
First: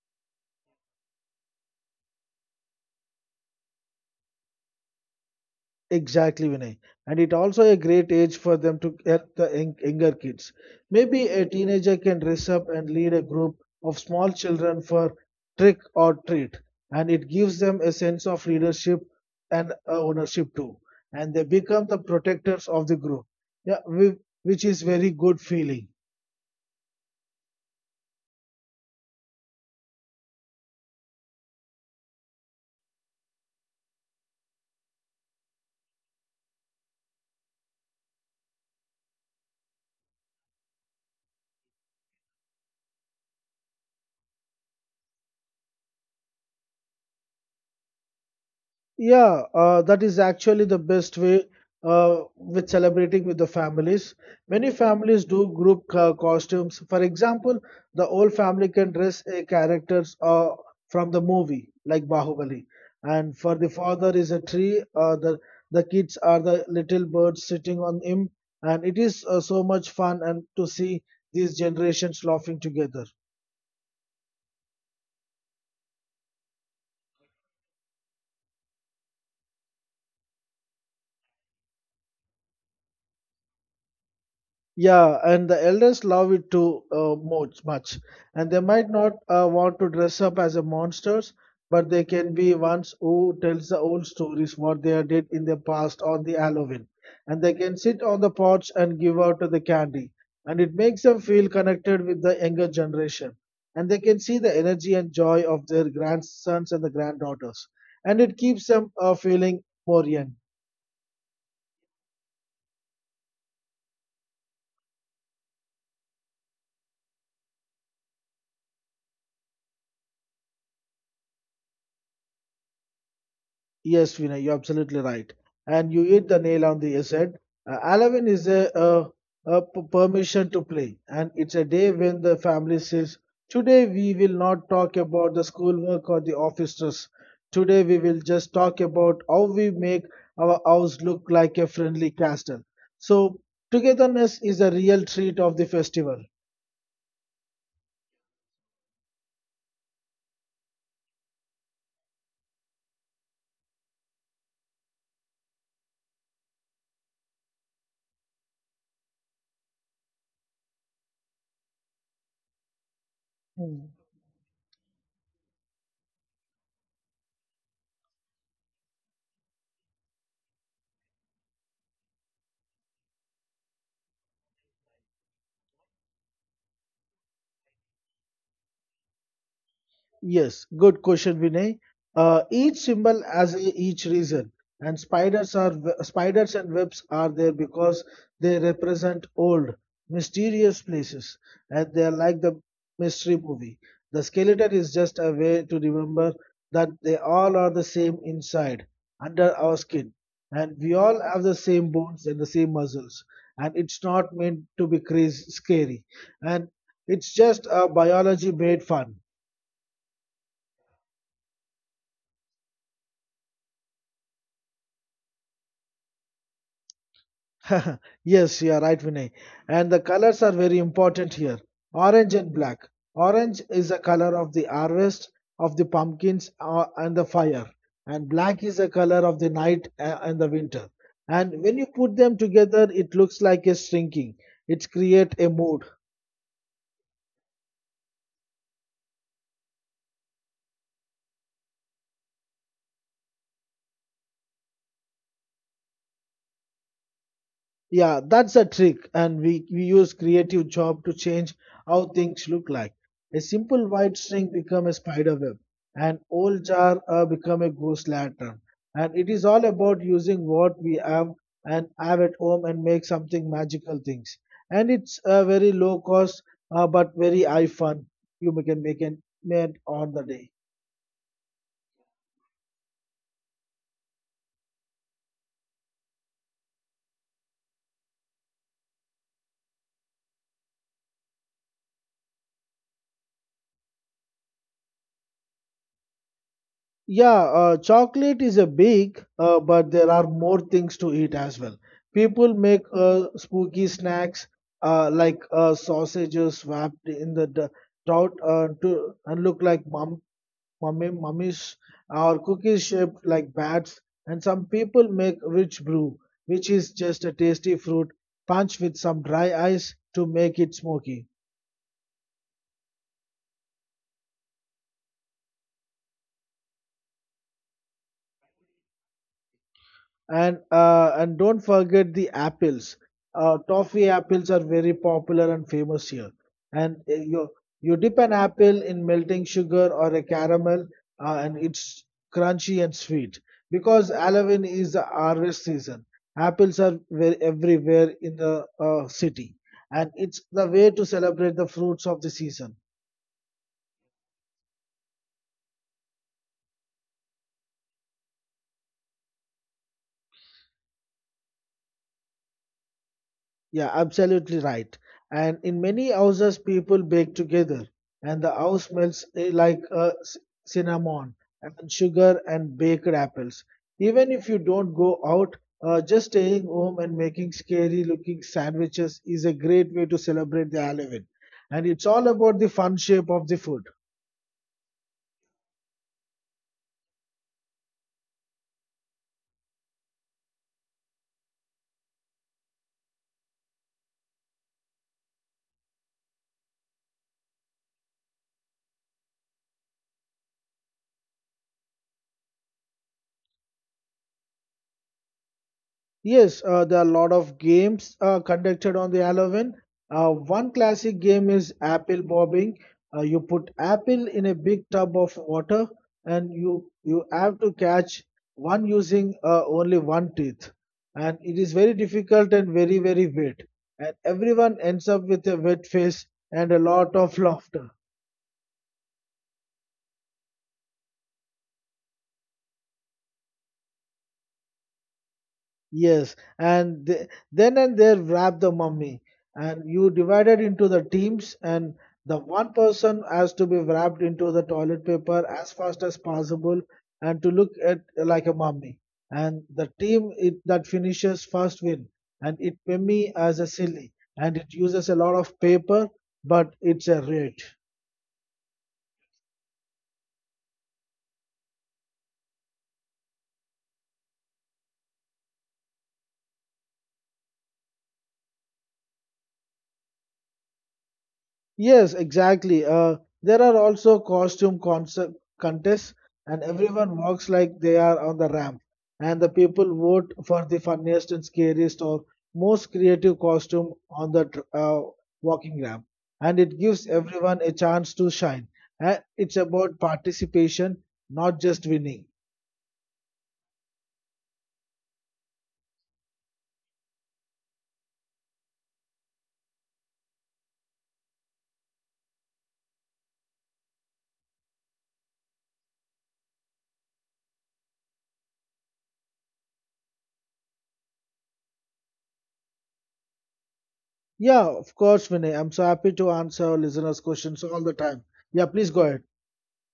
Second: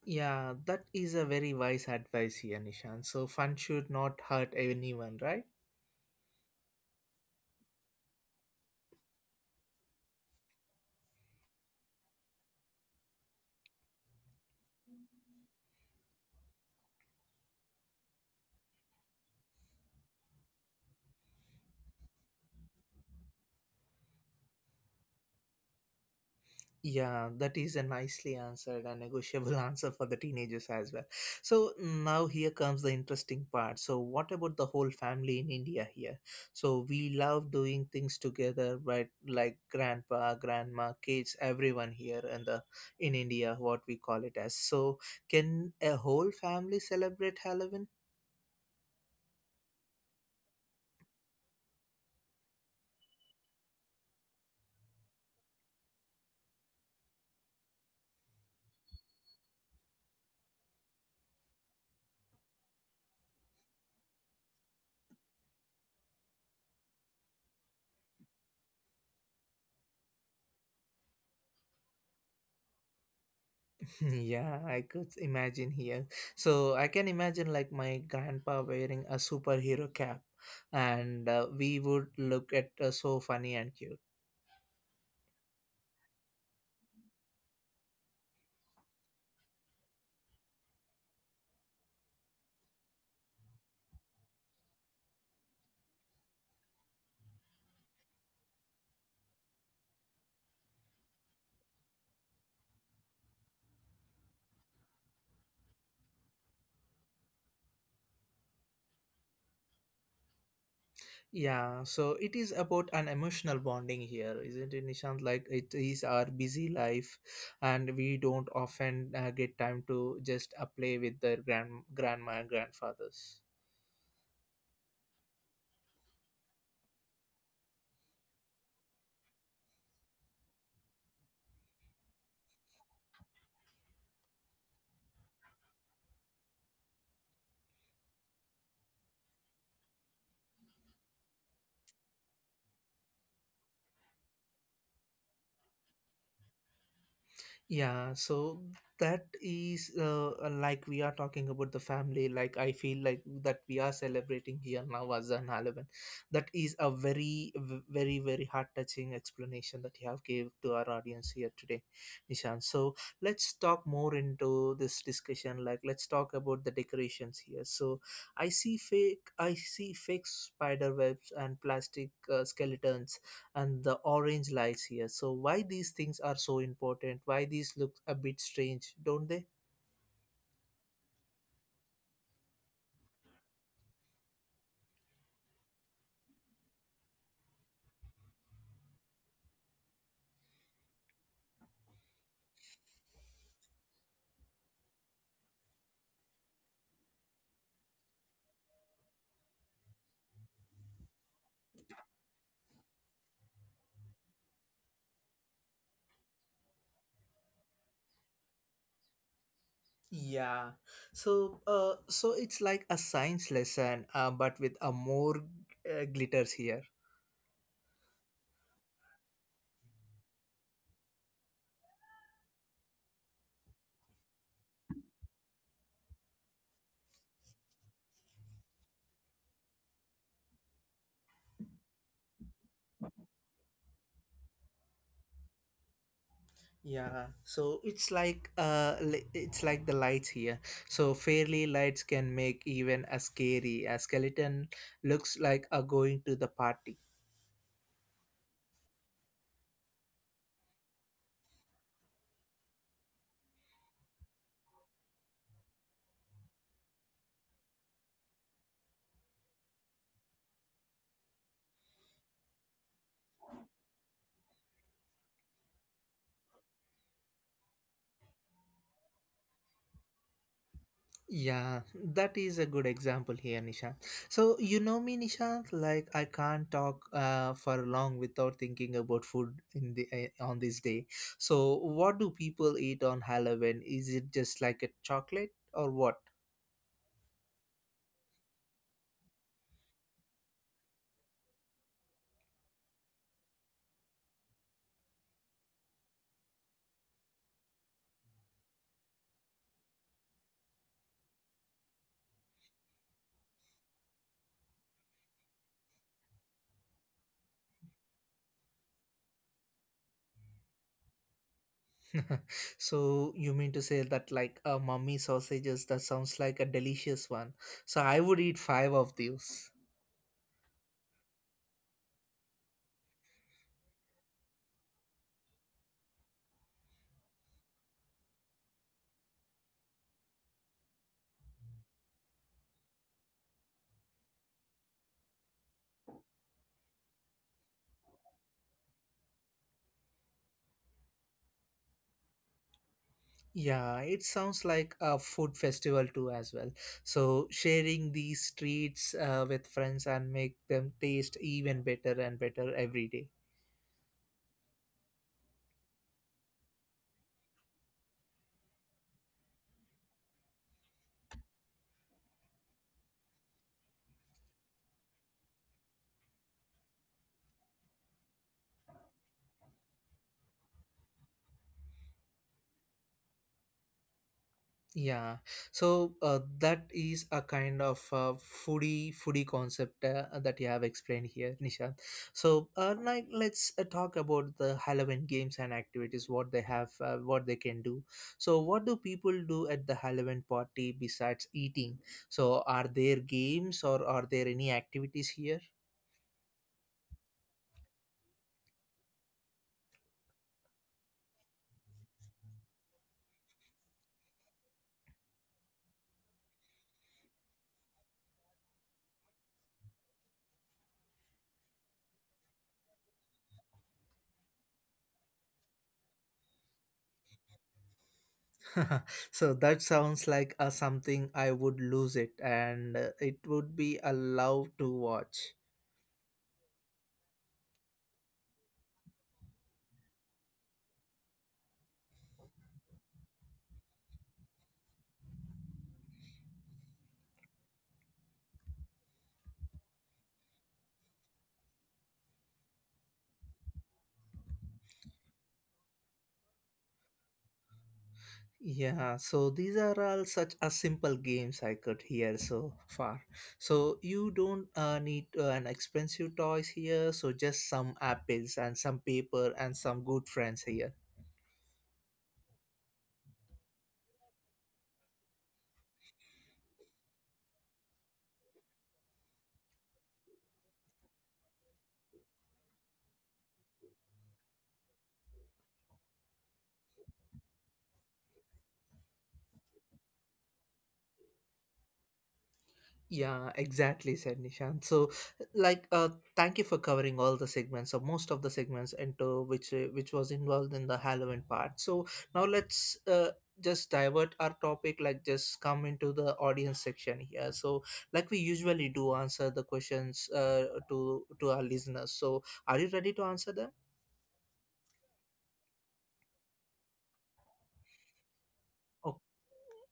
Speaker 1: Yeah, that is a very wise advice here, Nishan. So fun should not hurt anyone, right?
Speaker 2: Exactly, Vinay. And it also a great age for them to get the young- younger kids. Maybe a teenager can dress up and lead a group of small children for trick or treat, and it gives them a sense of leadership and uh, ownership too. And they become the protectors of the group, yeah, whi- which is very good feeling.
Speaker 1: Yeah, that is a nicely answered and negotiable (laughs) answer for the teenagers as well. So now here comes the interesting part. So what about the whole family in India here? So we love doing things together, but like grandpa, grandma, kids, everyone here in the in India, what we call it as. So can a whole family celebrate Halloween?
Speaker 2: Yeah, uh, that is actually the best way uh, with celebrating with the families. Many families do group co- costumes. For example, the whole family can dress a characters uh, from the movie like Bahubali, and for the father is a tree. Uh, the the kids are the little birds sitting on him, and it is uh, so much fun and to see these generations laughing together.
Speaker 1: (laughs) Yeah, I could imagine here. So I can imagine like my grandpa wearing a superhero cap, and uh, we would look at uh, so funny and cute.
Speaker 2: Yeah, and the elders love it too uh, much, much, and they might not uh, want to dress up as a monsters, but they can be ones who tells the old stories what they did in the past on the Halloween, and they can sit on the porch and give out the candy, and it makes them feel connected with the younger generation, and they can see the energy and joy of their grandsons and the granddaughters, and it keeps them uh, feeling Morian.
Speaker 1: Yeah, so it is about an emotional bonding here, isn't it, Nishant? Like it is our busy life, and we don't often uh, get time to just uh, play with the grand grandma and grandfathers.
Speaker 2: Yes, Vinay, you're absolutely right. And you hit the nail on the head. Uh, Halloween is a, uh a p- permission to play, and it's a day when the family says, today we will not talk about the schoolwork or the office stress. Today we will just talk about how we make our house look like a friendly castle. So, togetherness is a real treat of the festival.
Speaker 1: Yeah, so that is uh, like we are talking about the family. Like I feel like that we are celebrating here now as an Halloween. That is a very, v- very, very heart touching explanation that you have gave to our audience here today, Nishan. So let's
Speaker 2: Hmm.
Speaker 1: talk more into this discussion. Like let's talk about the decorations here. So I see fake, I see fake spider webs and plastic uh, skeletons and the orange lies here. So why these things are so important? Why these look a bit strange, don't they?
Speaker 2: Yes, good question, Vinay. Uh, each symbol has a- each reason, and spiders are spiders and webs are there because they represent old, mysterious places, and they are like the mystery movie. The skeleton is just a way to remember that they all are the same inside, under our skin, and we all have the same bones and the same muscles, and it's not meant to be crazy, scary, and it's just a biology made fun.
Speaker 1: Yeah. So uh, so it's like a science lesson uh, but with a more uh, glitters here.
Speaker 2: (laughs) Yes, you are right, Vinay. And the colors are very important here. Orange and black. Orange is the color of the harvest, of the pumpkins, uh, and the fire. And black is the color of the night uh, and the winter. And when you put them together, it looks like a shrinking. It creates a mood.
Speaker 1: Yeah. So it's like uh li- it's like the lights here. So fairly lights can make even a scary a skeleton looks like a going to the party.
Speaker 2: Yeah, that's a trick, and we, we use creative job to change how things look like. A simple white string become a spider web, an old jar uh, become a goose lantern, and it is all about using what we have and have at home and make something magical things. And it's a very low cost, uh, but very high fun. You can make it on the day.
Speaker 1: Yeah, that is a good example here, Nishant. So, you know me, Nishant, like I can't talk uh, for long without thinking about food in the uh, on this day. So, what do people eat on Halloween? Is it just like a chocolate or what?
Speaker 2: Yeah, uh, chocolate is a big, uh, but there are more things to eat as well. People make uh, spooky snacks uh, like uh, sausages wrapped in the d- trout uh, to and look like mum mummy mummies or cookies shaped like bats. And some people make rich brew, which is just a tasty fruit punch with some dry ice to make it smoky.
Speaker 1: (laughs) So, you mean to say that like uh, mummy sausages that sounds like a delicious one. So, I would eat five of these.
Speaker 2: and uh, and don't forget the apples. Uh, toffee apples are very popular and famous here. And uh, you you dip an apple in melting sugar or a caramel, uh, and it's crunchy and sweet. Because Halloween is the harvest season, apples are very, everywhere in the uh, city, and it's the way to celebrate the fruits of the season.
Speaker 1: Yeah, it sounds like a food festival too as well. So sharing these treats uh, with friends and make them taste even better and better every day.
Speaker 2: Yeah, absolutely right. And in many houses, people bake together, and the house smells eh, like uh, c- cinnamon and sugar and baked apples. Even if you don't go out, uh, just staying home and making scary looking sandwiches is a great way to celebrate the Halloween. And it's all about the fun shape of the food.
Speaker 1: Yeah, so uh, that is a kind of uh, foodie foodie concept uh, that you have explained here, Nisha. So, uh, like, let's uh, talk about the Halloween games and activities. What they have, uh, what they can do. So, what do people do at the Halloween party besides eating? So, are there games or are there any activities here?
Speaker 2: Yes, uh, there are a lot of games uh, conducted on the Halloween. Uh, one classic game is apple bobbing. Uh, you put apple in a big tub of water, and you you have to catch one using uh, only one tooth. And it is very difficult and very very wet. And everyone ends up with a wet face and a lot of laughter.
Speaker 1: (laughs) So that sounds like uh, something I would lose it, and uh, it would be a love to watch.
Speaker 2: Yes, and th- then and there wrap the mummy, and you divided into the teams, and the one person has to be wrapped into the toilet paper as fast as possible, and to look at like a mummy. And the team it, that finishes first win, and it mummy as a silly, and it uses a lot of paper, but it's a rate.
Speaker 1: Yeah, so these are all such a simple games I could hear so far. So you don't uh, need uh, an expensive toys here, so just some apples and some paper and some good friends here.
Speaker 2: Yes, exactly. Uh, there are also costume concept contests, and everyone walks like they are on the ramp. And the people vote for the funniest and scariest or most creative costume on the tr- uh, walking ramp. And it gives everyone a chance to shine. And it's about participation, not just winning.
Speaker 1: Yeah, exactly, said Nishan. So, like, uh, thank you for covering all the segments or most of the segments into which uh, which was involved in the Halloween part. So now let's uh, just divert our topic, like just come into the audience section here. So, like we usually do, answer the questions uh, to to our listeners. So, are you ready to answer them?
Speaker 2: Yeah, of course, Vinay. I'm so happy to answer our listeners' questions all the time. Yeah, please go
Speaker 1: Oh,
Speaker 2: ahead.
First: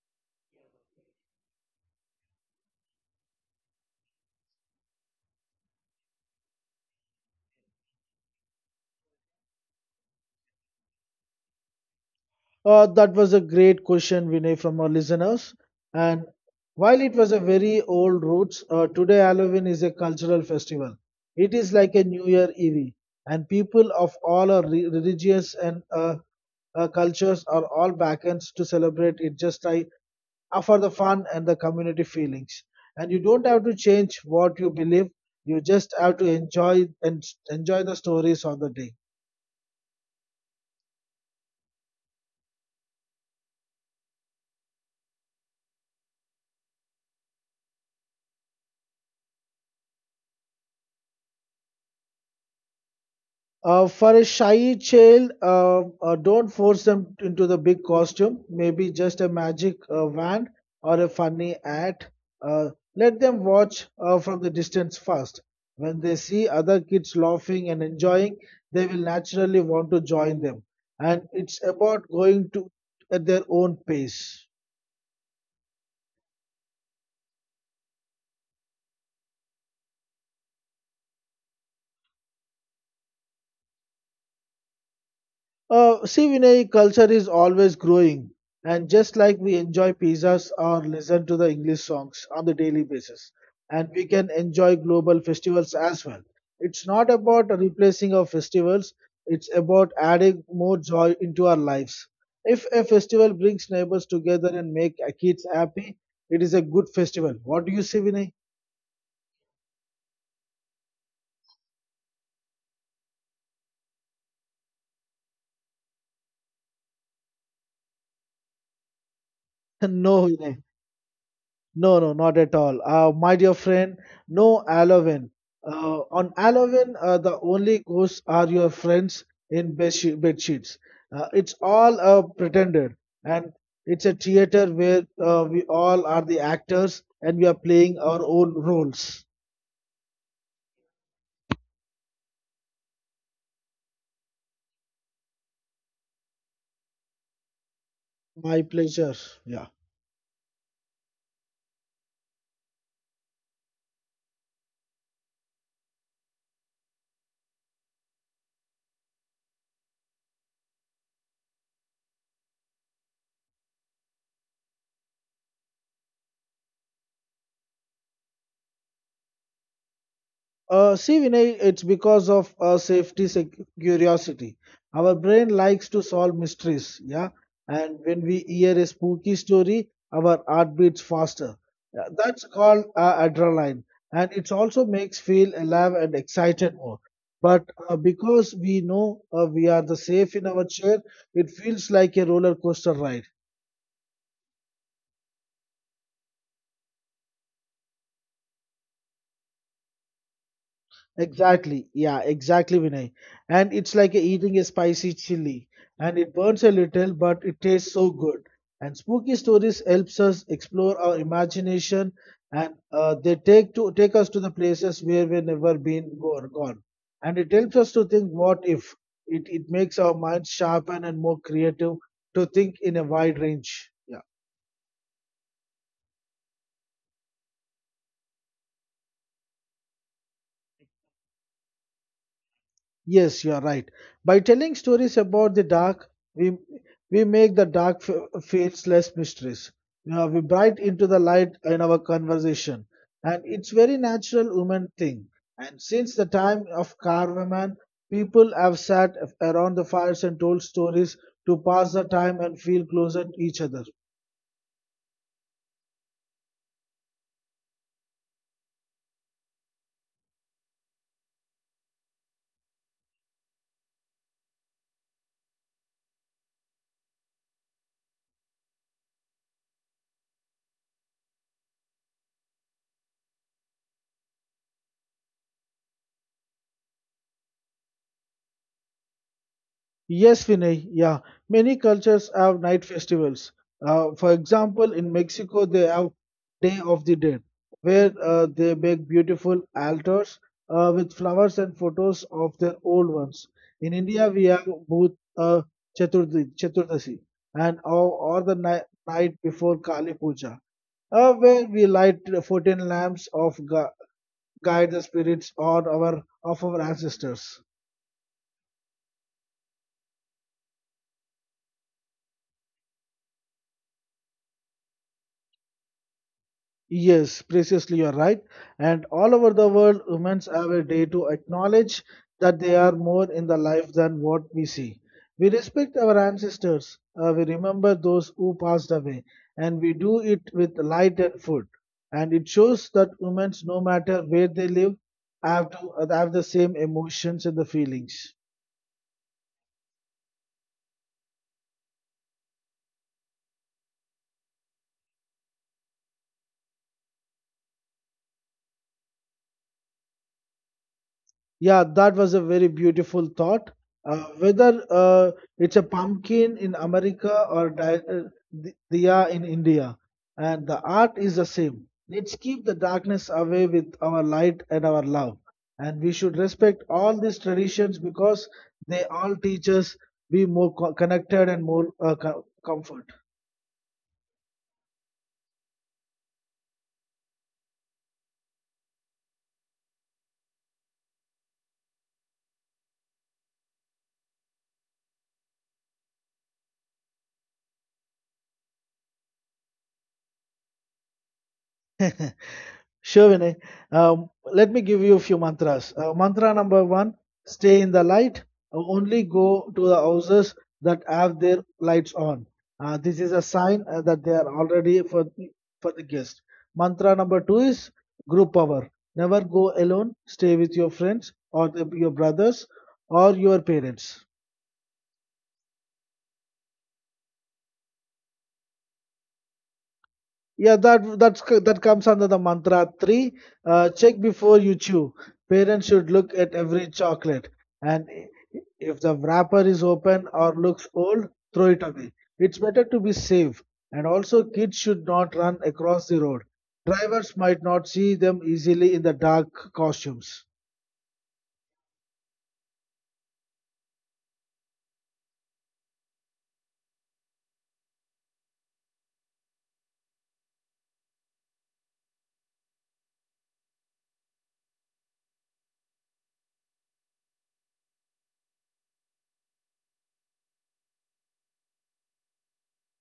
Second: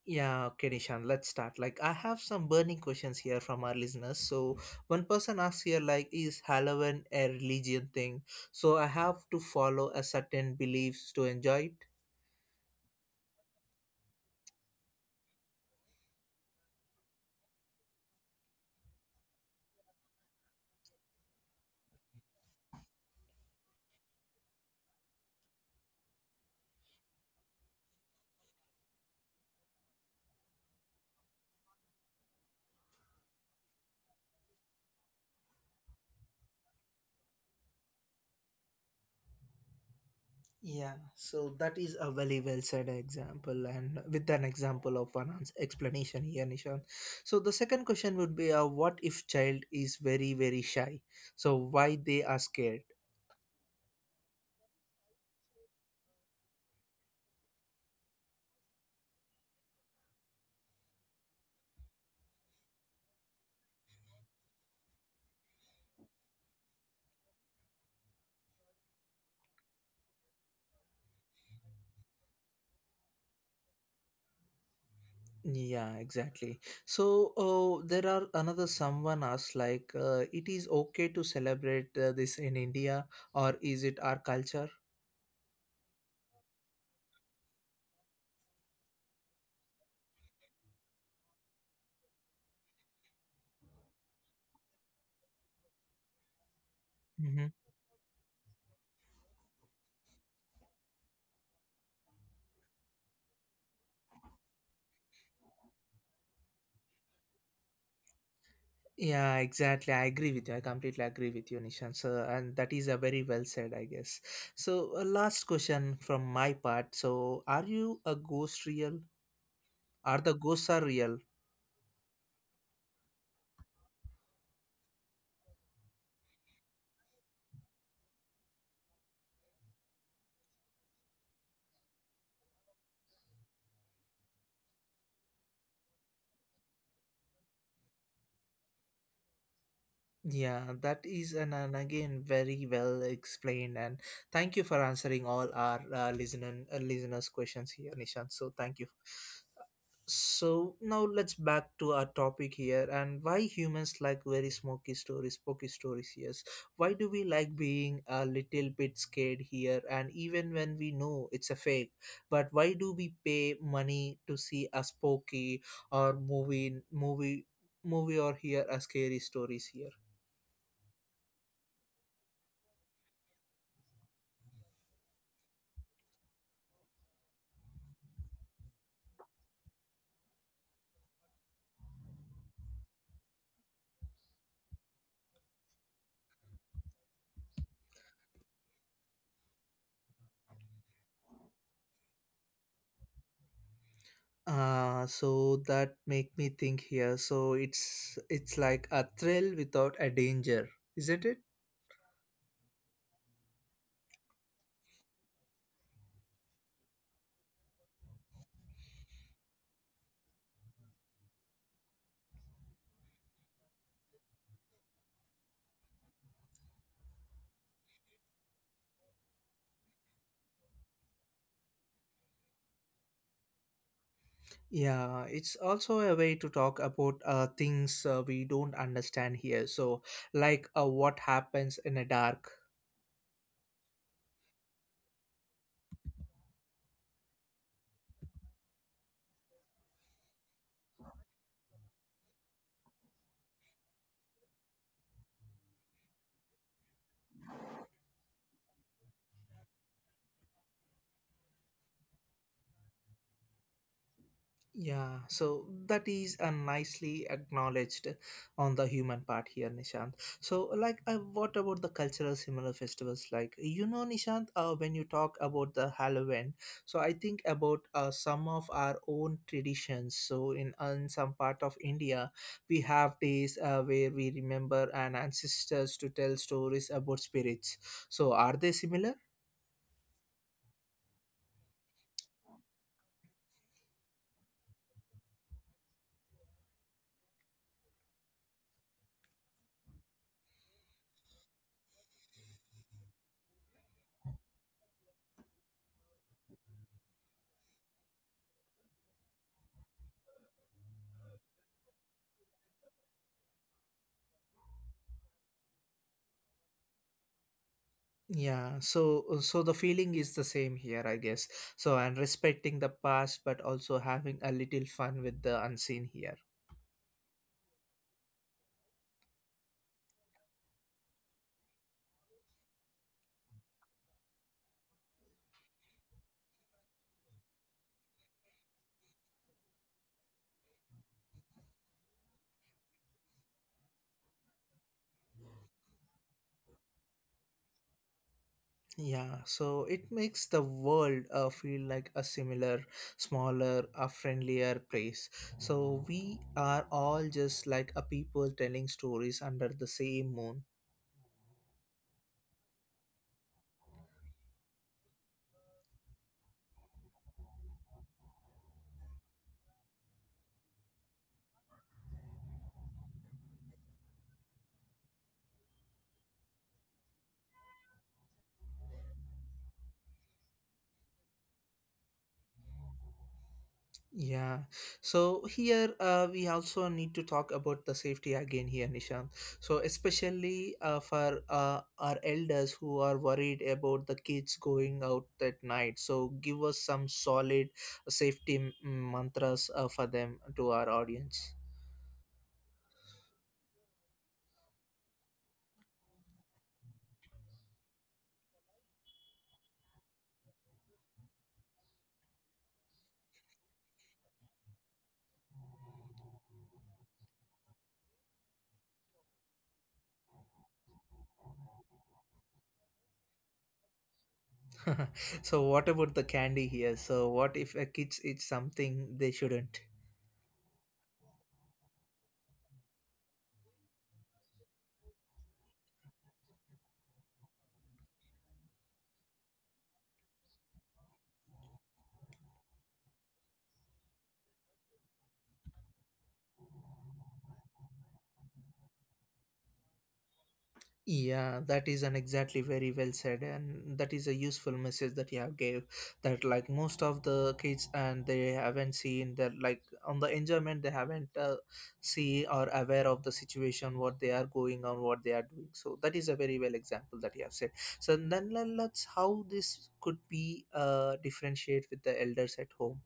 Speaker 1: yeah, okay, Nishan, let's start. Like, I have some burning questions here from our listeners. So, one person asks here, like, is Halloween a religion thing? So, I have to follow a certain beliefs to enjoy it?
Speaker 2: Uh, that was a great question, Vinay, from our listeners. And while it was a very old roots, uh, today Halloween is a cultural festival. It is like a New Year Eve, and people of all our re- religious and uh, uh, cultures are all backends to celebrate it just like uh, for the fun and the community feelings. And you don't have to change what you believe; you just have to enjoy and enjoy the stories of the day.
Speaker 1: Yeah, so that is a very well said example, and with an example of an ans- explanation here, Nishan. So the second question would be, uh, what if child is very very shy? So why they are scared?
Speaker 2: Uh, for a shy child, uh, uh, don't force them into the big costume. Maybe just a magic uh, wand or a funny hat. Uh, Let them watch uh, from the distance first. When they see other kids laughing and enjoying, they will naturally want to join them. And it's about going to at their own pace.
Speaker 1: Yeah, exactly. So uh, there are another someone asked like, uh, it is okay to celebrate uh, this in India or is it our culture?
Speaker 2: Uh, see, Vinay, culture is always growing. And just like we enjoy pizzas or listen to the English songs on the daily basis, and we can enjoy global festivals as well. It's not
Speaker 1: Hmm.
Speaker 2: about replacing our festivals, it's about adding more joy into our lives. If a festival brings neighbors together and make uh, kids happy, it is a good festival. What do you say, Vinay?
Speaker 1: Yeah, exactly. I agree with you. I completely agree with you, Nishan, sir. And that is a very well said, I guess. So uh, last question from my part. So are you a ghost real?
Speaker 2: (laughs)
Speaker 1: Are
Speaker 2: no,
Speaker 1: the
Speaker 2: Vinay.
Speaker 1: ghosts are real?
Speaker 2: No, no, not at all. Uh, my dear friend, no Halloween. Uh, on Halloween, uh, the only ghosts are your friends in bed she- bed sheets. Uh, it's all uh, pretended, and it's a theater where uh, we all are the actors and we are playing our own roles.
Speaker 1: Yeah, that is an, and again very well explained, and thank you for answering all our uh, listener uh, listeners' questions here, Nishan. So
Speaker 2: My
Speaker 1: thank you.
Speaker 2: pleasure. Yeah.
Speaker 1: So now let's back to our topic here, and why humans like very smoky stories, spooky stories. Yes, why do we like being a little bit scared here, and even when we know it's a fake, but why do we pay money to see a spooky or movie movie movie or hear a scary stories here?
Speaker 2: Uh, see, Vinay, it's because of uh, safety sec- curiosity. Our brain likes to solve mysteries, yeah. And when we hear a spooky story, our heart beats faster. Yeah, that's called uh, adrenaline, and it also makes feel alive and excited more. But uh, because we know uh, we are the safe in our chair, it feels like a roller coaster ride.
Speaker 1: Uh, so that make me think here. So it's it's like a thrill without a danger, isn't it?
Speaker 2: Exactly. Yeah, exactly, Vinay. And it's like eating a spicy chili, and it burns a little, but it tastes so good. And spooky stories helps us explore our imagination, and uh, they take to take us to the places where we've never been go- gone. And it helps us to think, what if? It it makes our minds sharpen and more creative to think in a wide range. Yeah.
Speaker 1: Yeah, it's also a way to talk about uh, things uh, we don't understand here. So, like uh, what happens in a dark.
Speaker 2: Yes, you are right. By telling stories about the dark, we we make the dark f- feels less mysterious. You know, we bright into the light in our conversation, and it's very natural human thing. And since the time of caveman, people have sat around the fires and told stories to pass the time and feel closer to each other.
Speaker 1: Yeah, so that is uh, nicely acknowledged on the human part here, Nishant. So, like, uh, what about the cultural similar festivals? Like, you know, Nishant, uh, when you talk about the Halloween, so I think about uh, some of our own traditions. So, in, in some part of India, we have days uh, where we remember an ancestors to tell stories about spirits. So, are they similar?
Speaker 2: Yes, Vinay. Yeah, many cultures have night festivals. Uh, for example, in Mexico, they have Day of the Dead, where uh, they make beautiful altars uh, with flowers and photos of their old ones. In India, we have both uh, Chaturthi, Chaturdasi and or, or the ni- night before Kali Puja, uh, where we light fourteen lamps of gu- guide the spirits or our of our ancestors.
Speaker 1: Yeah, so uh, so the feeling is the same here, I guess. So and respecting the past, but also having a little fun with the unseen here.
Speaker 2: Yes, preciously, you're right. And all over the world, women have a day to acknowledge that they are more in the life than what we see. We respect our ancestors, uh, we remember those who passed away, and we do it with light and food. And it shows that women, no matter where they live, have to have the same emotions and the feelings.
Speaker 1: Yeah, so it makes the world uh, feel like a similar, smaller, a friendlier place. So we are all just like a people telling stories under the same moon.
Speaker 2: Yeah, that was a very beautiful thought. Uh, whether uh, it's a pumpkin in America or di- uh, di- diya in India, and the art is the same. Let's keep the darkness away with our light and our love. And we should respect all these traditions because they all teach us be more co- connected and more uh, co- comfort.
Speaker 1: Yeah, so here uh, we also need to talk about the safety again here, Nishan. So especially uh, for uh, our elders who are worried about the kids going out at night. So give us some solid safety m- mantras uh, for them to our audience.
Speaker 2: (laughs) Sure, Vinay. Um, let me give you a few mantras. Uh, mantra number one stay in the light. Uh, only go to the houses that have their lights on. Uh, this is a sign uh, that they are already for, for the guest. Mantra number two is group power. Never go alone, stay with your friends or the, your brothers or your parents.
Speaker 1: (laughs) So what about the candy here? So what if a kids eat something they shouldn't?
Speaker 2: Yeah, that that's c- that comes under the mantra three. Uh, check before you chew. Parents should look at every chocolate, and i- if the wrapper is open or looks old, throw it away. It's better to be safe. And also, kids should not run across the road. Drivers might not see them easily in the dark costumes.
Speaker 1: Yeah, that is an exactly very well said, and that is a useful message that you have gave. That like most of the kids and they haven't seen that like on the enjoyment they haven't uh, see or aware of the situation what they are going on what they are doing. So that is a very well example that you have said. So then le- let's how this could be uh differentiate with the elders at home.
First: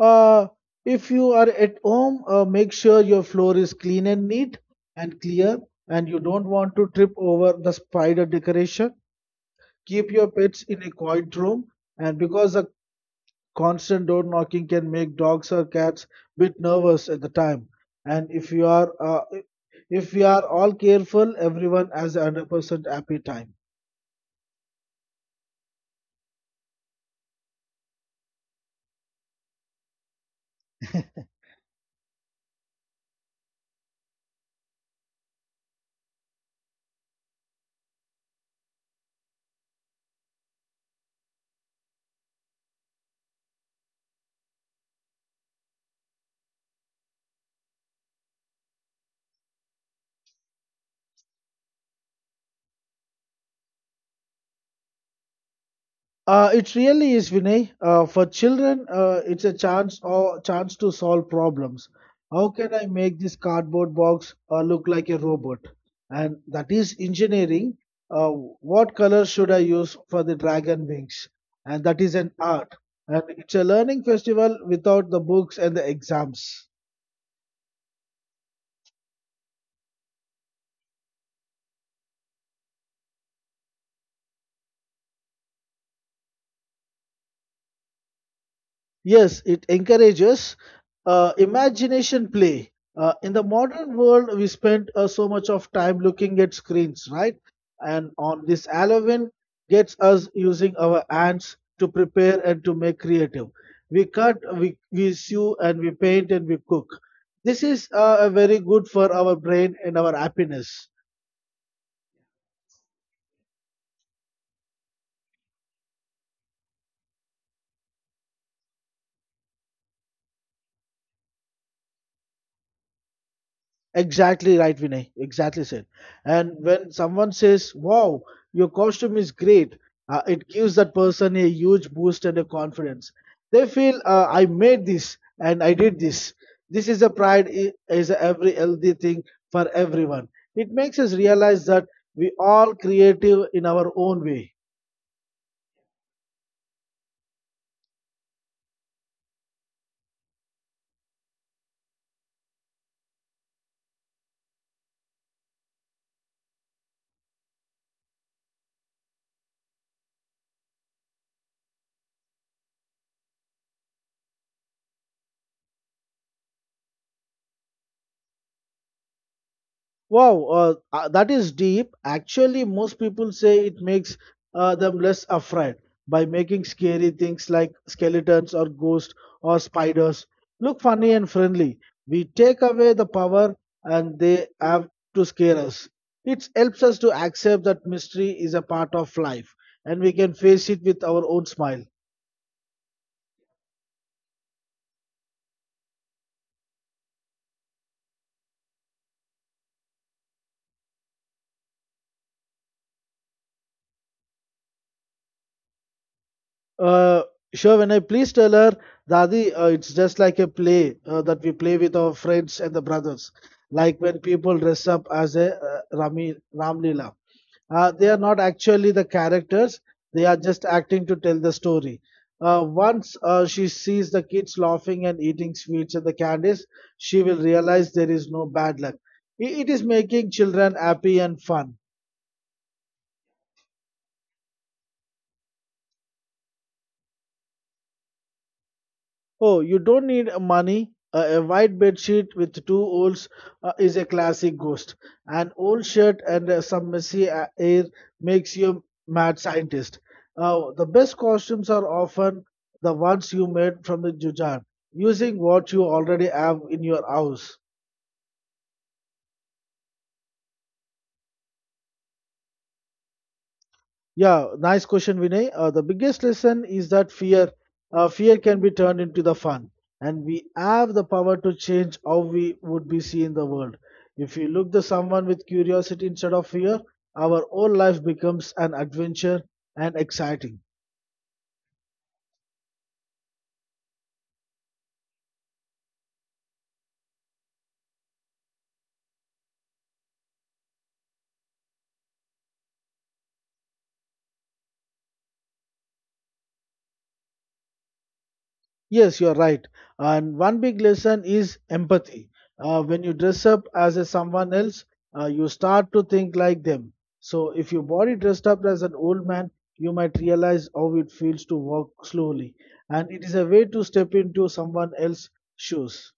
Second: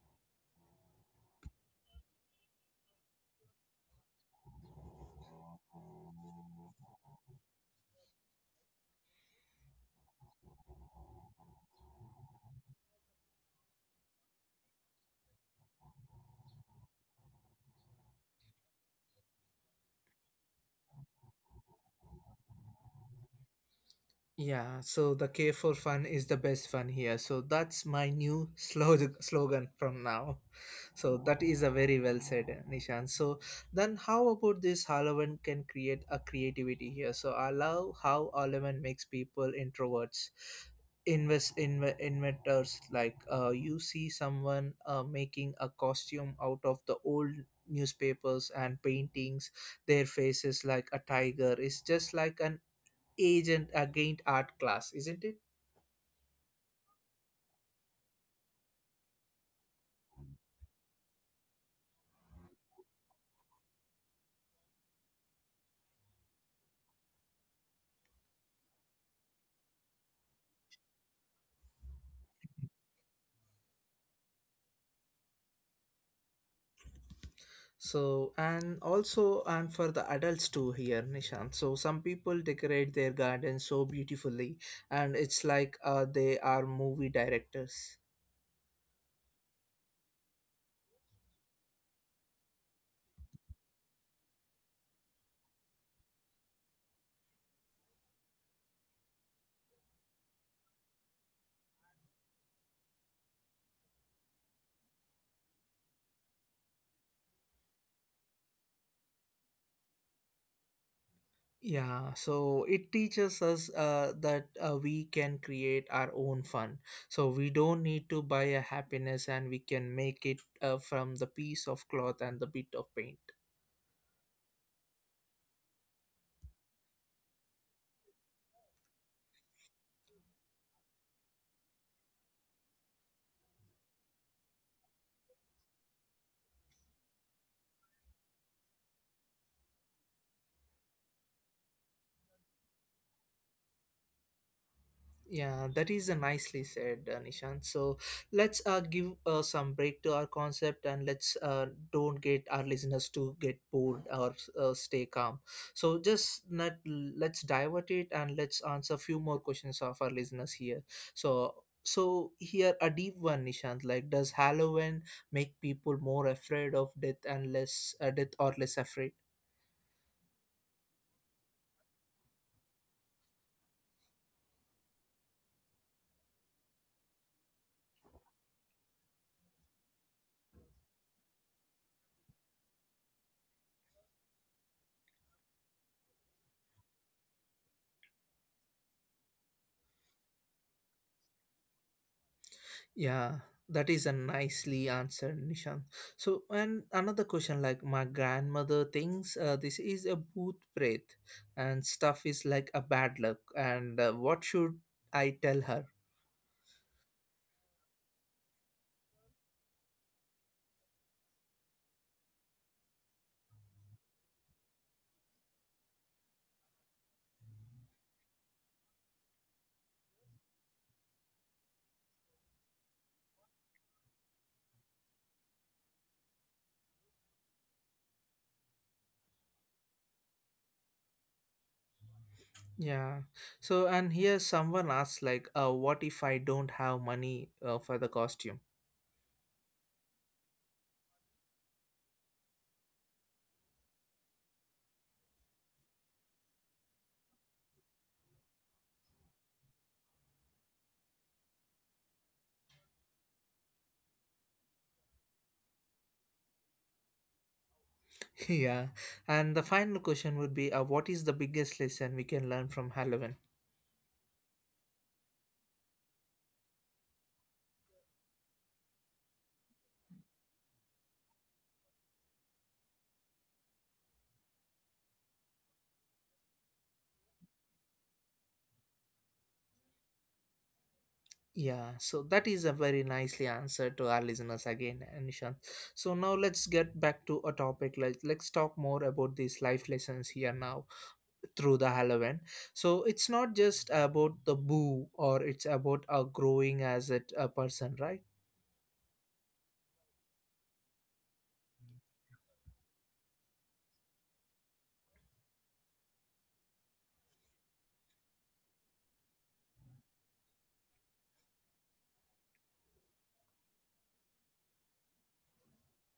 Speaker 2: Uh, if you are at home, uh, make sure your floor is clean and neat and clear, and you don't want to trip over the spider decoration. Keep your pets in a quiet room, and because the constant door knocking can make dogs or cats bit nervous at the time. And if you are uh, if we are all careful, everyone has a one hundred percent happy time.
Speaker 1: Yeah, so the K for fun is the best fun here. So that's my new (laughs) slog- slogan from now. So that is a very well said, Nishan. So then, how about this Halloween can create a creativity here? So I love how Halloween makes people introverts, invest inve- inventors. Like uh, you see someone uh, making a costume out of the old newspapers and paintings their faces like a tiger. It's just like an agent against art class, isn't it?
Speaker 2: Uh, it really is, Vinay. Uh, for children, uh, it's a chance or chance to solve problems. How can I make this cardboard box uh, look like a robot? And that is engineering. Uh, what color should I use for the dragon wings? And that is an art. And it's a learning festival without the books and the exams.
Speaker 1: So and also and for the adults too here, Nishan. So some people decorate their garden so beautifully, and it's like uh, they are movie directors.
Speaker 2: Yes, it encourages uh, imagination play. Uh, in the modern world, we spend uh, so much of time looking at screens, right? And on this Halloween gets us using our hands to prepare and to make creative. We cut, we, we sew, and we paint and we cook. This is uh, very good for our brain and our happiness.
Speaker 1: Yeah, so it teaches us uh, that uh, we can create our own fun. So we don't need to buy a happiness, and we can make it uh, from the piece of cloth and the bit of paint.
Speaker 2: Exactly right, Vinay. Exactly said. And when someone says, "Wow, your costume is great," uh, it gives that person a huge boost and a confidence. They feel, uh, "I made this and I did this." This is a pride i- is a every healthy thing for everyone. It makes us realize that we all creative in our own way.
Speaker 1: Yeah, that is uh, nicely said, uh, Nishant. So let's uh, give uh, some break to our concept, and let's uh, don't get our listeners to get bored or uh, stay calm. So just not, let's divert it and let's answer few more questions of our listeners here. So so here a deep one, Nishant. Like, does Halloween make people more afraid of death and less uh, death or less afraid?
Speaker 2: Wow, uh, uh, that is deep. Actually, most people say it makes uh, them less afraid by making scary things like skeletons or ghosts or spiders look funny and friendly. We take away the power and they have to scare us. It helps us to accept that mystery is a part of life and we can face it with our own smile.
Speaker 1: Yeah, that is a nicely answered, Nishan. So, and another question like my grandmother thinks uh, this is a booth breath and stuff is like a bad luck. And uh, what should I tell her?
Speaker 2: Uh, sure, when I please tell her, Dadi, uh, it's just like a play uh, that we play with our friends and the brothers. Like when people dress up as a uh, Rami, Ram Leela. Uh, they are not actually the characters, they are just acting to tell the story. Uh, once uh, she sees the kids laughing and eating sweets and the candies, she will realize there is no bad luck. I- It is making children happy and fun.
Speaker 1: Yeah. So, and here someone asks, like, uh, what if I don't have money uh, for the costume?
Speaker 2: Oh, you don't need uh, money. A a white bed sheet with two holes uh, is a classic ghost. An old shirt and uh, some messy a- air makes you mad scientist. Uh, the best costumes are often the ones you made from the jujar, using what you already have in your house.
Speaker 1: (laughs) Yeah. And the final question would be, uh, what is the biggest lesson we can learn from Halloween?
Speaker 2: Yeah, nice question, Vinay. Uh, the biggest lesson is that fear, uh, fear can be turned into the fun, and we have the power to change how we would be seen in the world. If we look to someone with curiosity instead of fear, our whole life becomes an adventure and exciting.
Speaker 1: Yeah, so that is a very nicely answer to our listeners again, Nishan. So now let's get back to a topic. Like let's talk more about these life lessons here now through the Halloween. So it's not just about the boo, or it's about uh, growing as a, a person, right?
Speaker 2: Yes, you're right. And one big lesson is empathy. Uh, when you dress up as a someone else, uh, you start to think like them. So if your body dressed up as an old man, you might realize how it feels to walk slowly. And it is a way to step into someone else's shoes.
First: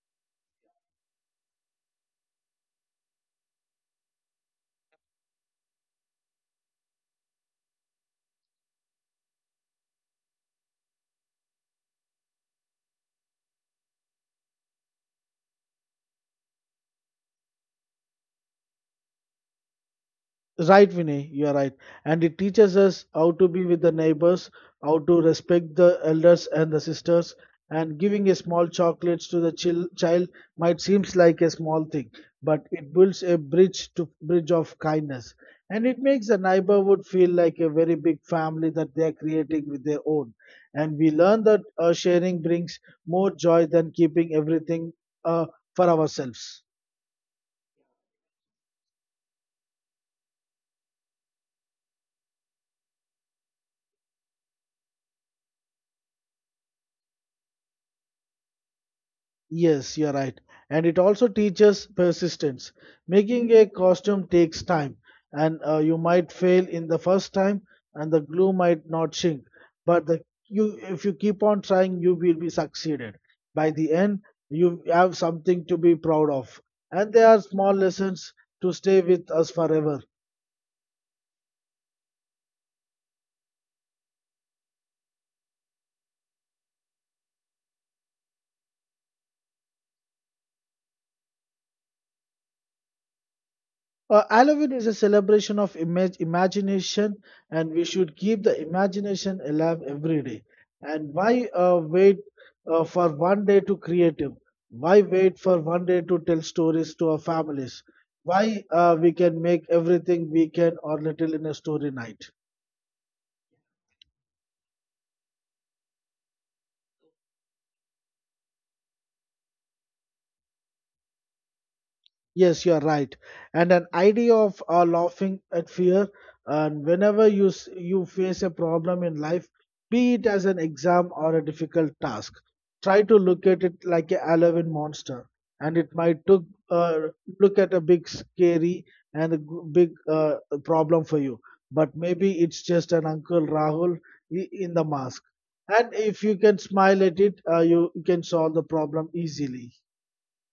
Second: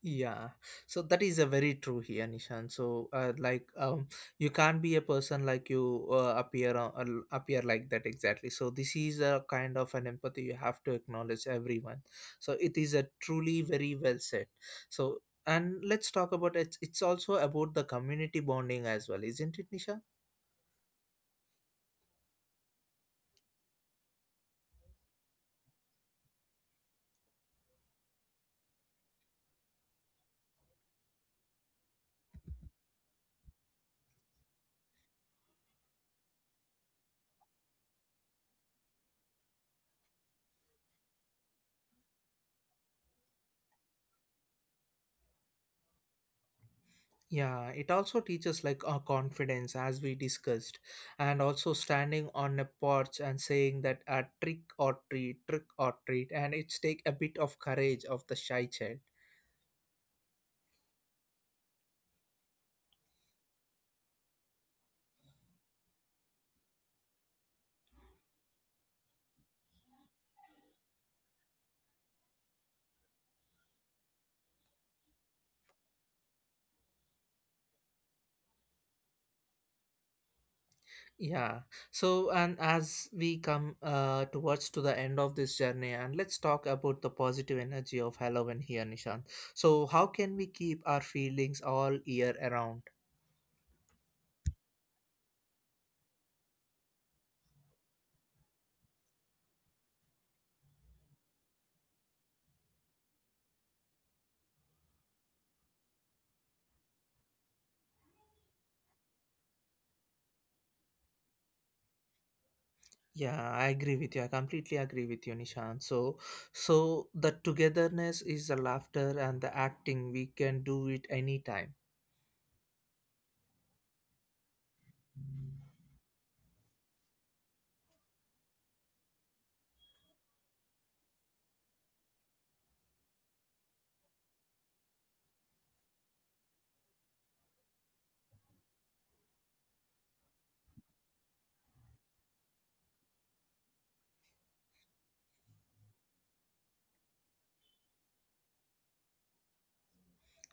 Speaker 1: Yeah, so that is a very true here, Nishan. So, uh, like, um, you can't be a person like you uh, appear on, uh, appear like that exactly. So this is a kind of an empathy you have to acknowledge everyone. So it is a truly very well said. So and let's talk about it. It's also about the community bonding as well, isn't it, Nisha?
Speaker 2: Right, Vinay, you are right. And it teaches us how to be with the neighbors, how to respect the elders and the sisters. And giving a small chocolates to the chil- child might seems like a small thing, but it builds a bridge to bridge of kindness, and it makes the neighborhood feel like a very big family that they are creating with their own. And we learn that uh, sharing brings more joy than keeping everything uh, for ourselves.
Speaker 1: Yeah, it also teaches like uh, confidence as we discussed, and also standing on a porch and saying that a uh, trick or treat, trick or treat, and it's take a bit of courage of the shy child.
Speaker 2: Yes, you're right. And it also teaches persistence. Making a costume takes time, and uh, you might fail in the first time, and the glue might not shrink. But the, you, if you keep on trying, you will be succeeded. By the end, you have something to be proud of. And there are small lessons to stay with us forever.
Speaker 1: Yeah. So and as we come uh, towards to the end of this journey, and let's talk about the positive energy of Halloween here, Nishan. So how can we keep our feelings all year around?
Speaker 2: Uh, Halloween is a celebration of imag imagination, and we should keep the imagination alive every day. And why uh, wait uh, for one day to create it? Why wait for one day to tell stories to our families? Why uh, we can make everything weekend or little in a story night?
Speaker 1: Yeah, I agree with you. I completely agree with you, Nishan. So, so the togetherness is the laughter and the acting. We can do it anytime.
Speaker 2: Yes, you are right. And an idea of uh, laughing at fear, and whenever you s- you face a problem in life, be it as an exam or a difficult task, try to look at it like a eleven monster, and it might took uh, look at a big scary and a g- big uh, problem for you, but maybe it's just an Uncle Rahul i- in the mask. And if you can smile at it, uh, you can solve the problem easily.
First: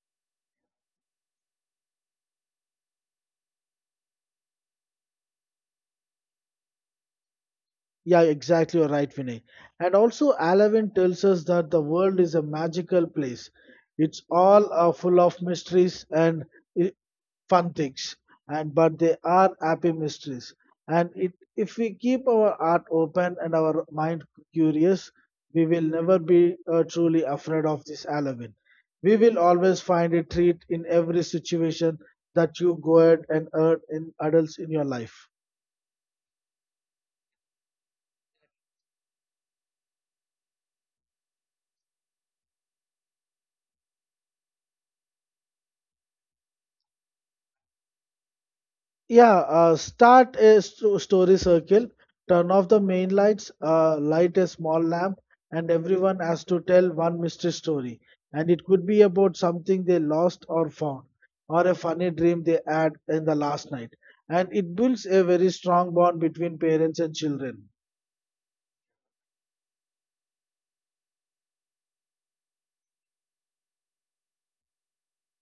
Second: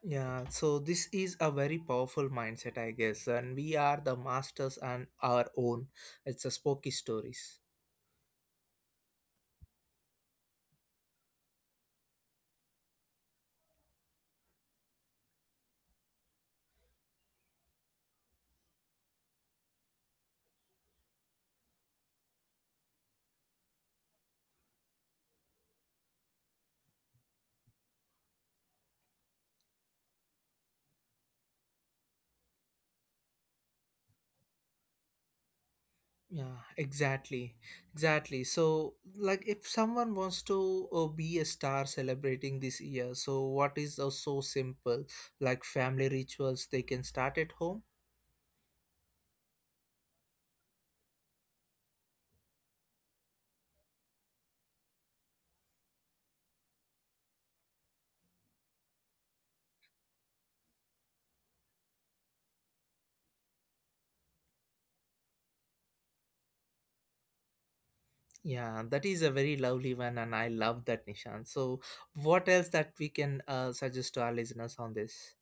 Speaker 1: Yeah, so this is a very powerful mindset, I guess, and we are the masters on our own. It's a spooky stories.
Speaker 2: Yeah, exactly. You're right, Vinay. And also, Alavin tells us that the world is a magical place. It's all uh, full of mysteries and uh, fun things, and but they are happy mysteries. And it, if we keep our heart open and our mind curious, we will never be uh, truly afraid of this Alavin. We will always find a treat in every situation that you go ahead and earn in adults in your life.
Speaker 1: Yeah, exactly, exactly. So, like, if someone wants to uh, be a star celebrating this year, so what is uh, so simple? Like family rituals, they can start at home.
Speaker 2: Yeah, uh, Start a st- story circle, turn off the main lights, uh, light a small lamp, and everyone has to tell one mystery story. And it could be about something they lost or found, or a funny dream they had in the last night. And it builds a very strong bond between parents and children.
Speaker 1: Yeah, that is a very lovely one, and I love that, Nishan. So, what else that we can uh, suggest to our listeners on this?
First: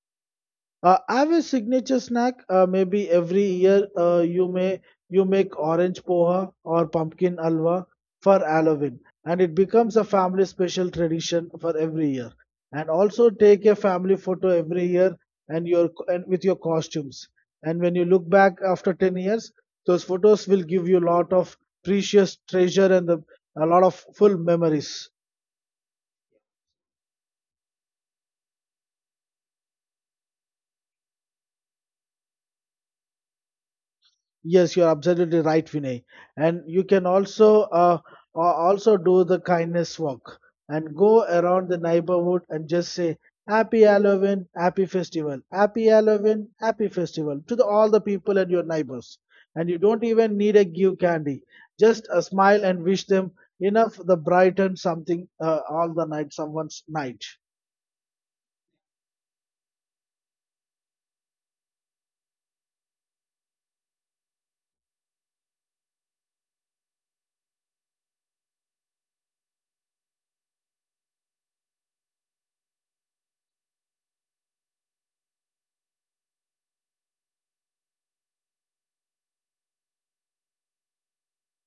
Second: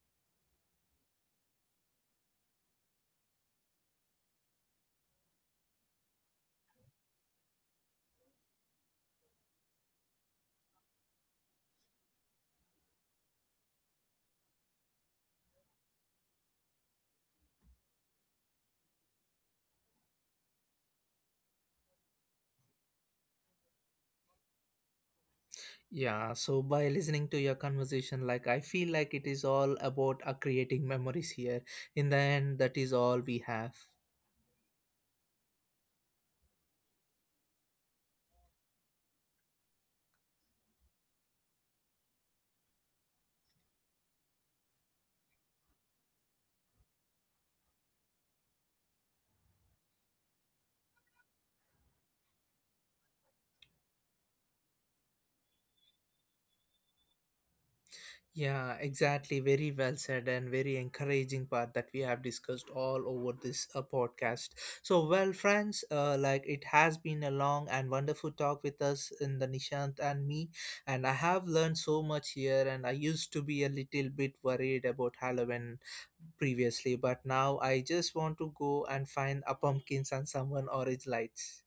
Speaker 2: Uh, I have a signature snack. Uh, maybe every year uh, you may you make orange poha or pumpkin alwa for Halloween, and it becomes a family special tradition for every year. And also take a family photo every year and your and with your costumes. And when you look back after ten years, those photos will give you a lot of precious treasure and the, a lot of full memories.
Speaker 1: Yeah, so by listening to your conversation, like I feel like it is all about uh, creating memories here. In the end, that is all we have.
Speaker 2: Yes, you're absolutely right, Vinay. And you can also uh, a- also do the kindness walk and go around the neighborhood and just say Happy Halloween, Happy Festival, Happy Halloween, Happy Festival to the, all the people and your neighbors. And you don't even need a give candy, just a smile and wish them enough the brighten something uh, all the night, someone's night.
Speaker 1: Yeah, exactly. Very well said and very encouraging part that we have discussed all over this uh, podcast. So, well, friends, uh, like it has been a long and wonderful talk with us in the Nishant and me, and I have learned so much here. And I used to be a little bit worried about Halloween previously, but now I just want to go and find a pumpkins and someone orange lights.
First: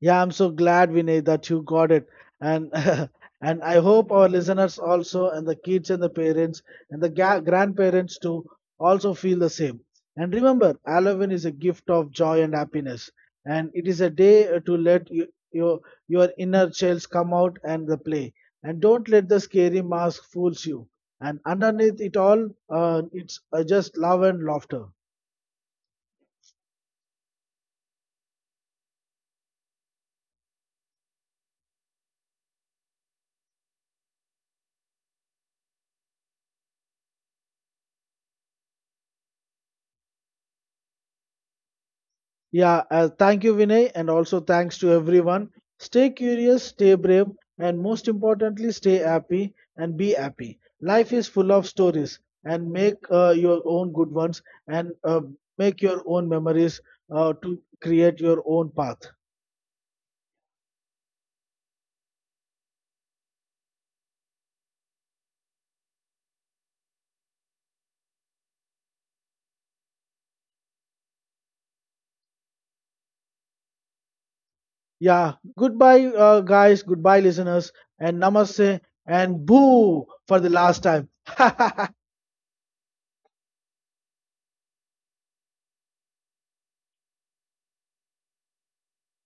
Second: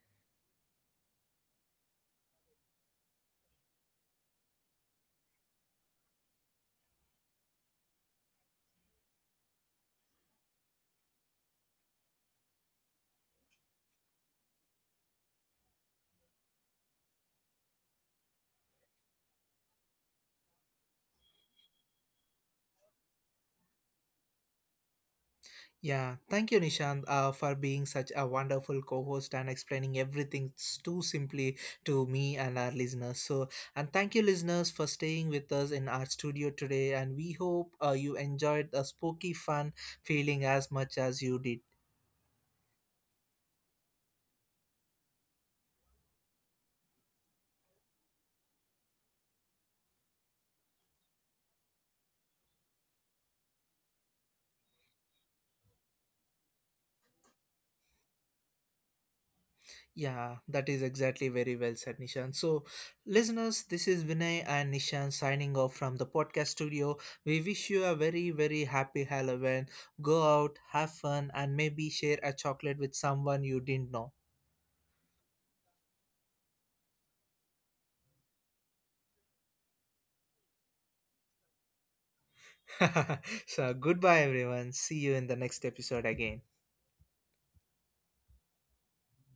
Speaker 2: Yeah, I'm so glad, Vinay, that you got it. And (laughs) and I hope our listeners also, and the kids and the parents and the ga- grandparents too, also feel the same. And remember, Halloween is a gift of joy and happiness, and it is a day uh, to let you, your your inner child come out and the play. And don't let the scary mask fools you. And underneath it all, uh, it's uh, just love and laughter.
Speaker 1: Yeah, thank you, Nishant, uh, for being such a wonderful co host and explaining everything s- too simply to me and our listeners. So, and thank you, listeners, for staying with us in our studio today. And we hope uh, you enjoyed the spooky fun feeling as much as you did.
Speaker 2: Yeah, uh, thank you, Vinay, and also thanks to everyone. Stay curious, stay brave, and most importantly, stay happy and be happy. Life is full of stories, and make uh, your own good ones and uh, make your own memories uh, to create your own path.
Speaker 1: Yeah, that is exactly very well said, Nishan. So, listeners, this is Vinay and Nishan signing off from the podcast studio. We wish you a very, very happy Halloween. Go out, have fun, and maybe share a chocolate with someone you didn't know.
Speaker 2: Yeah, goodbye, uh, guys, goodbye, listeners, and namaste, and boo for the last time. (laughs)
Speaker 1: (laughs) So, goodbye, everyone. See you in the next episode again.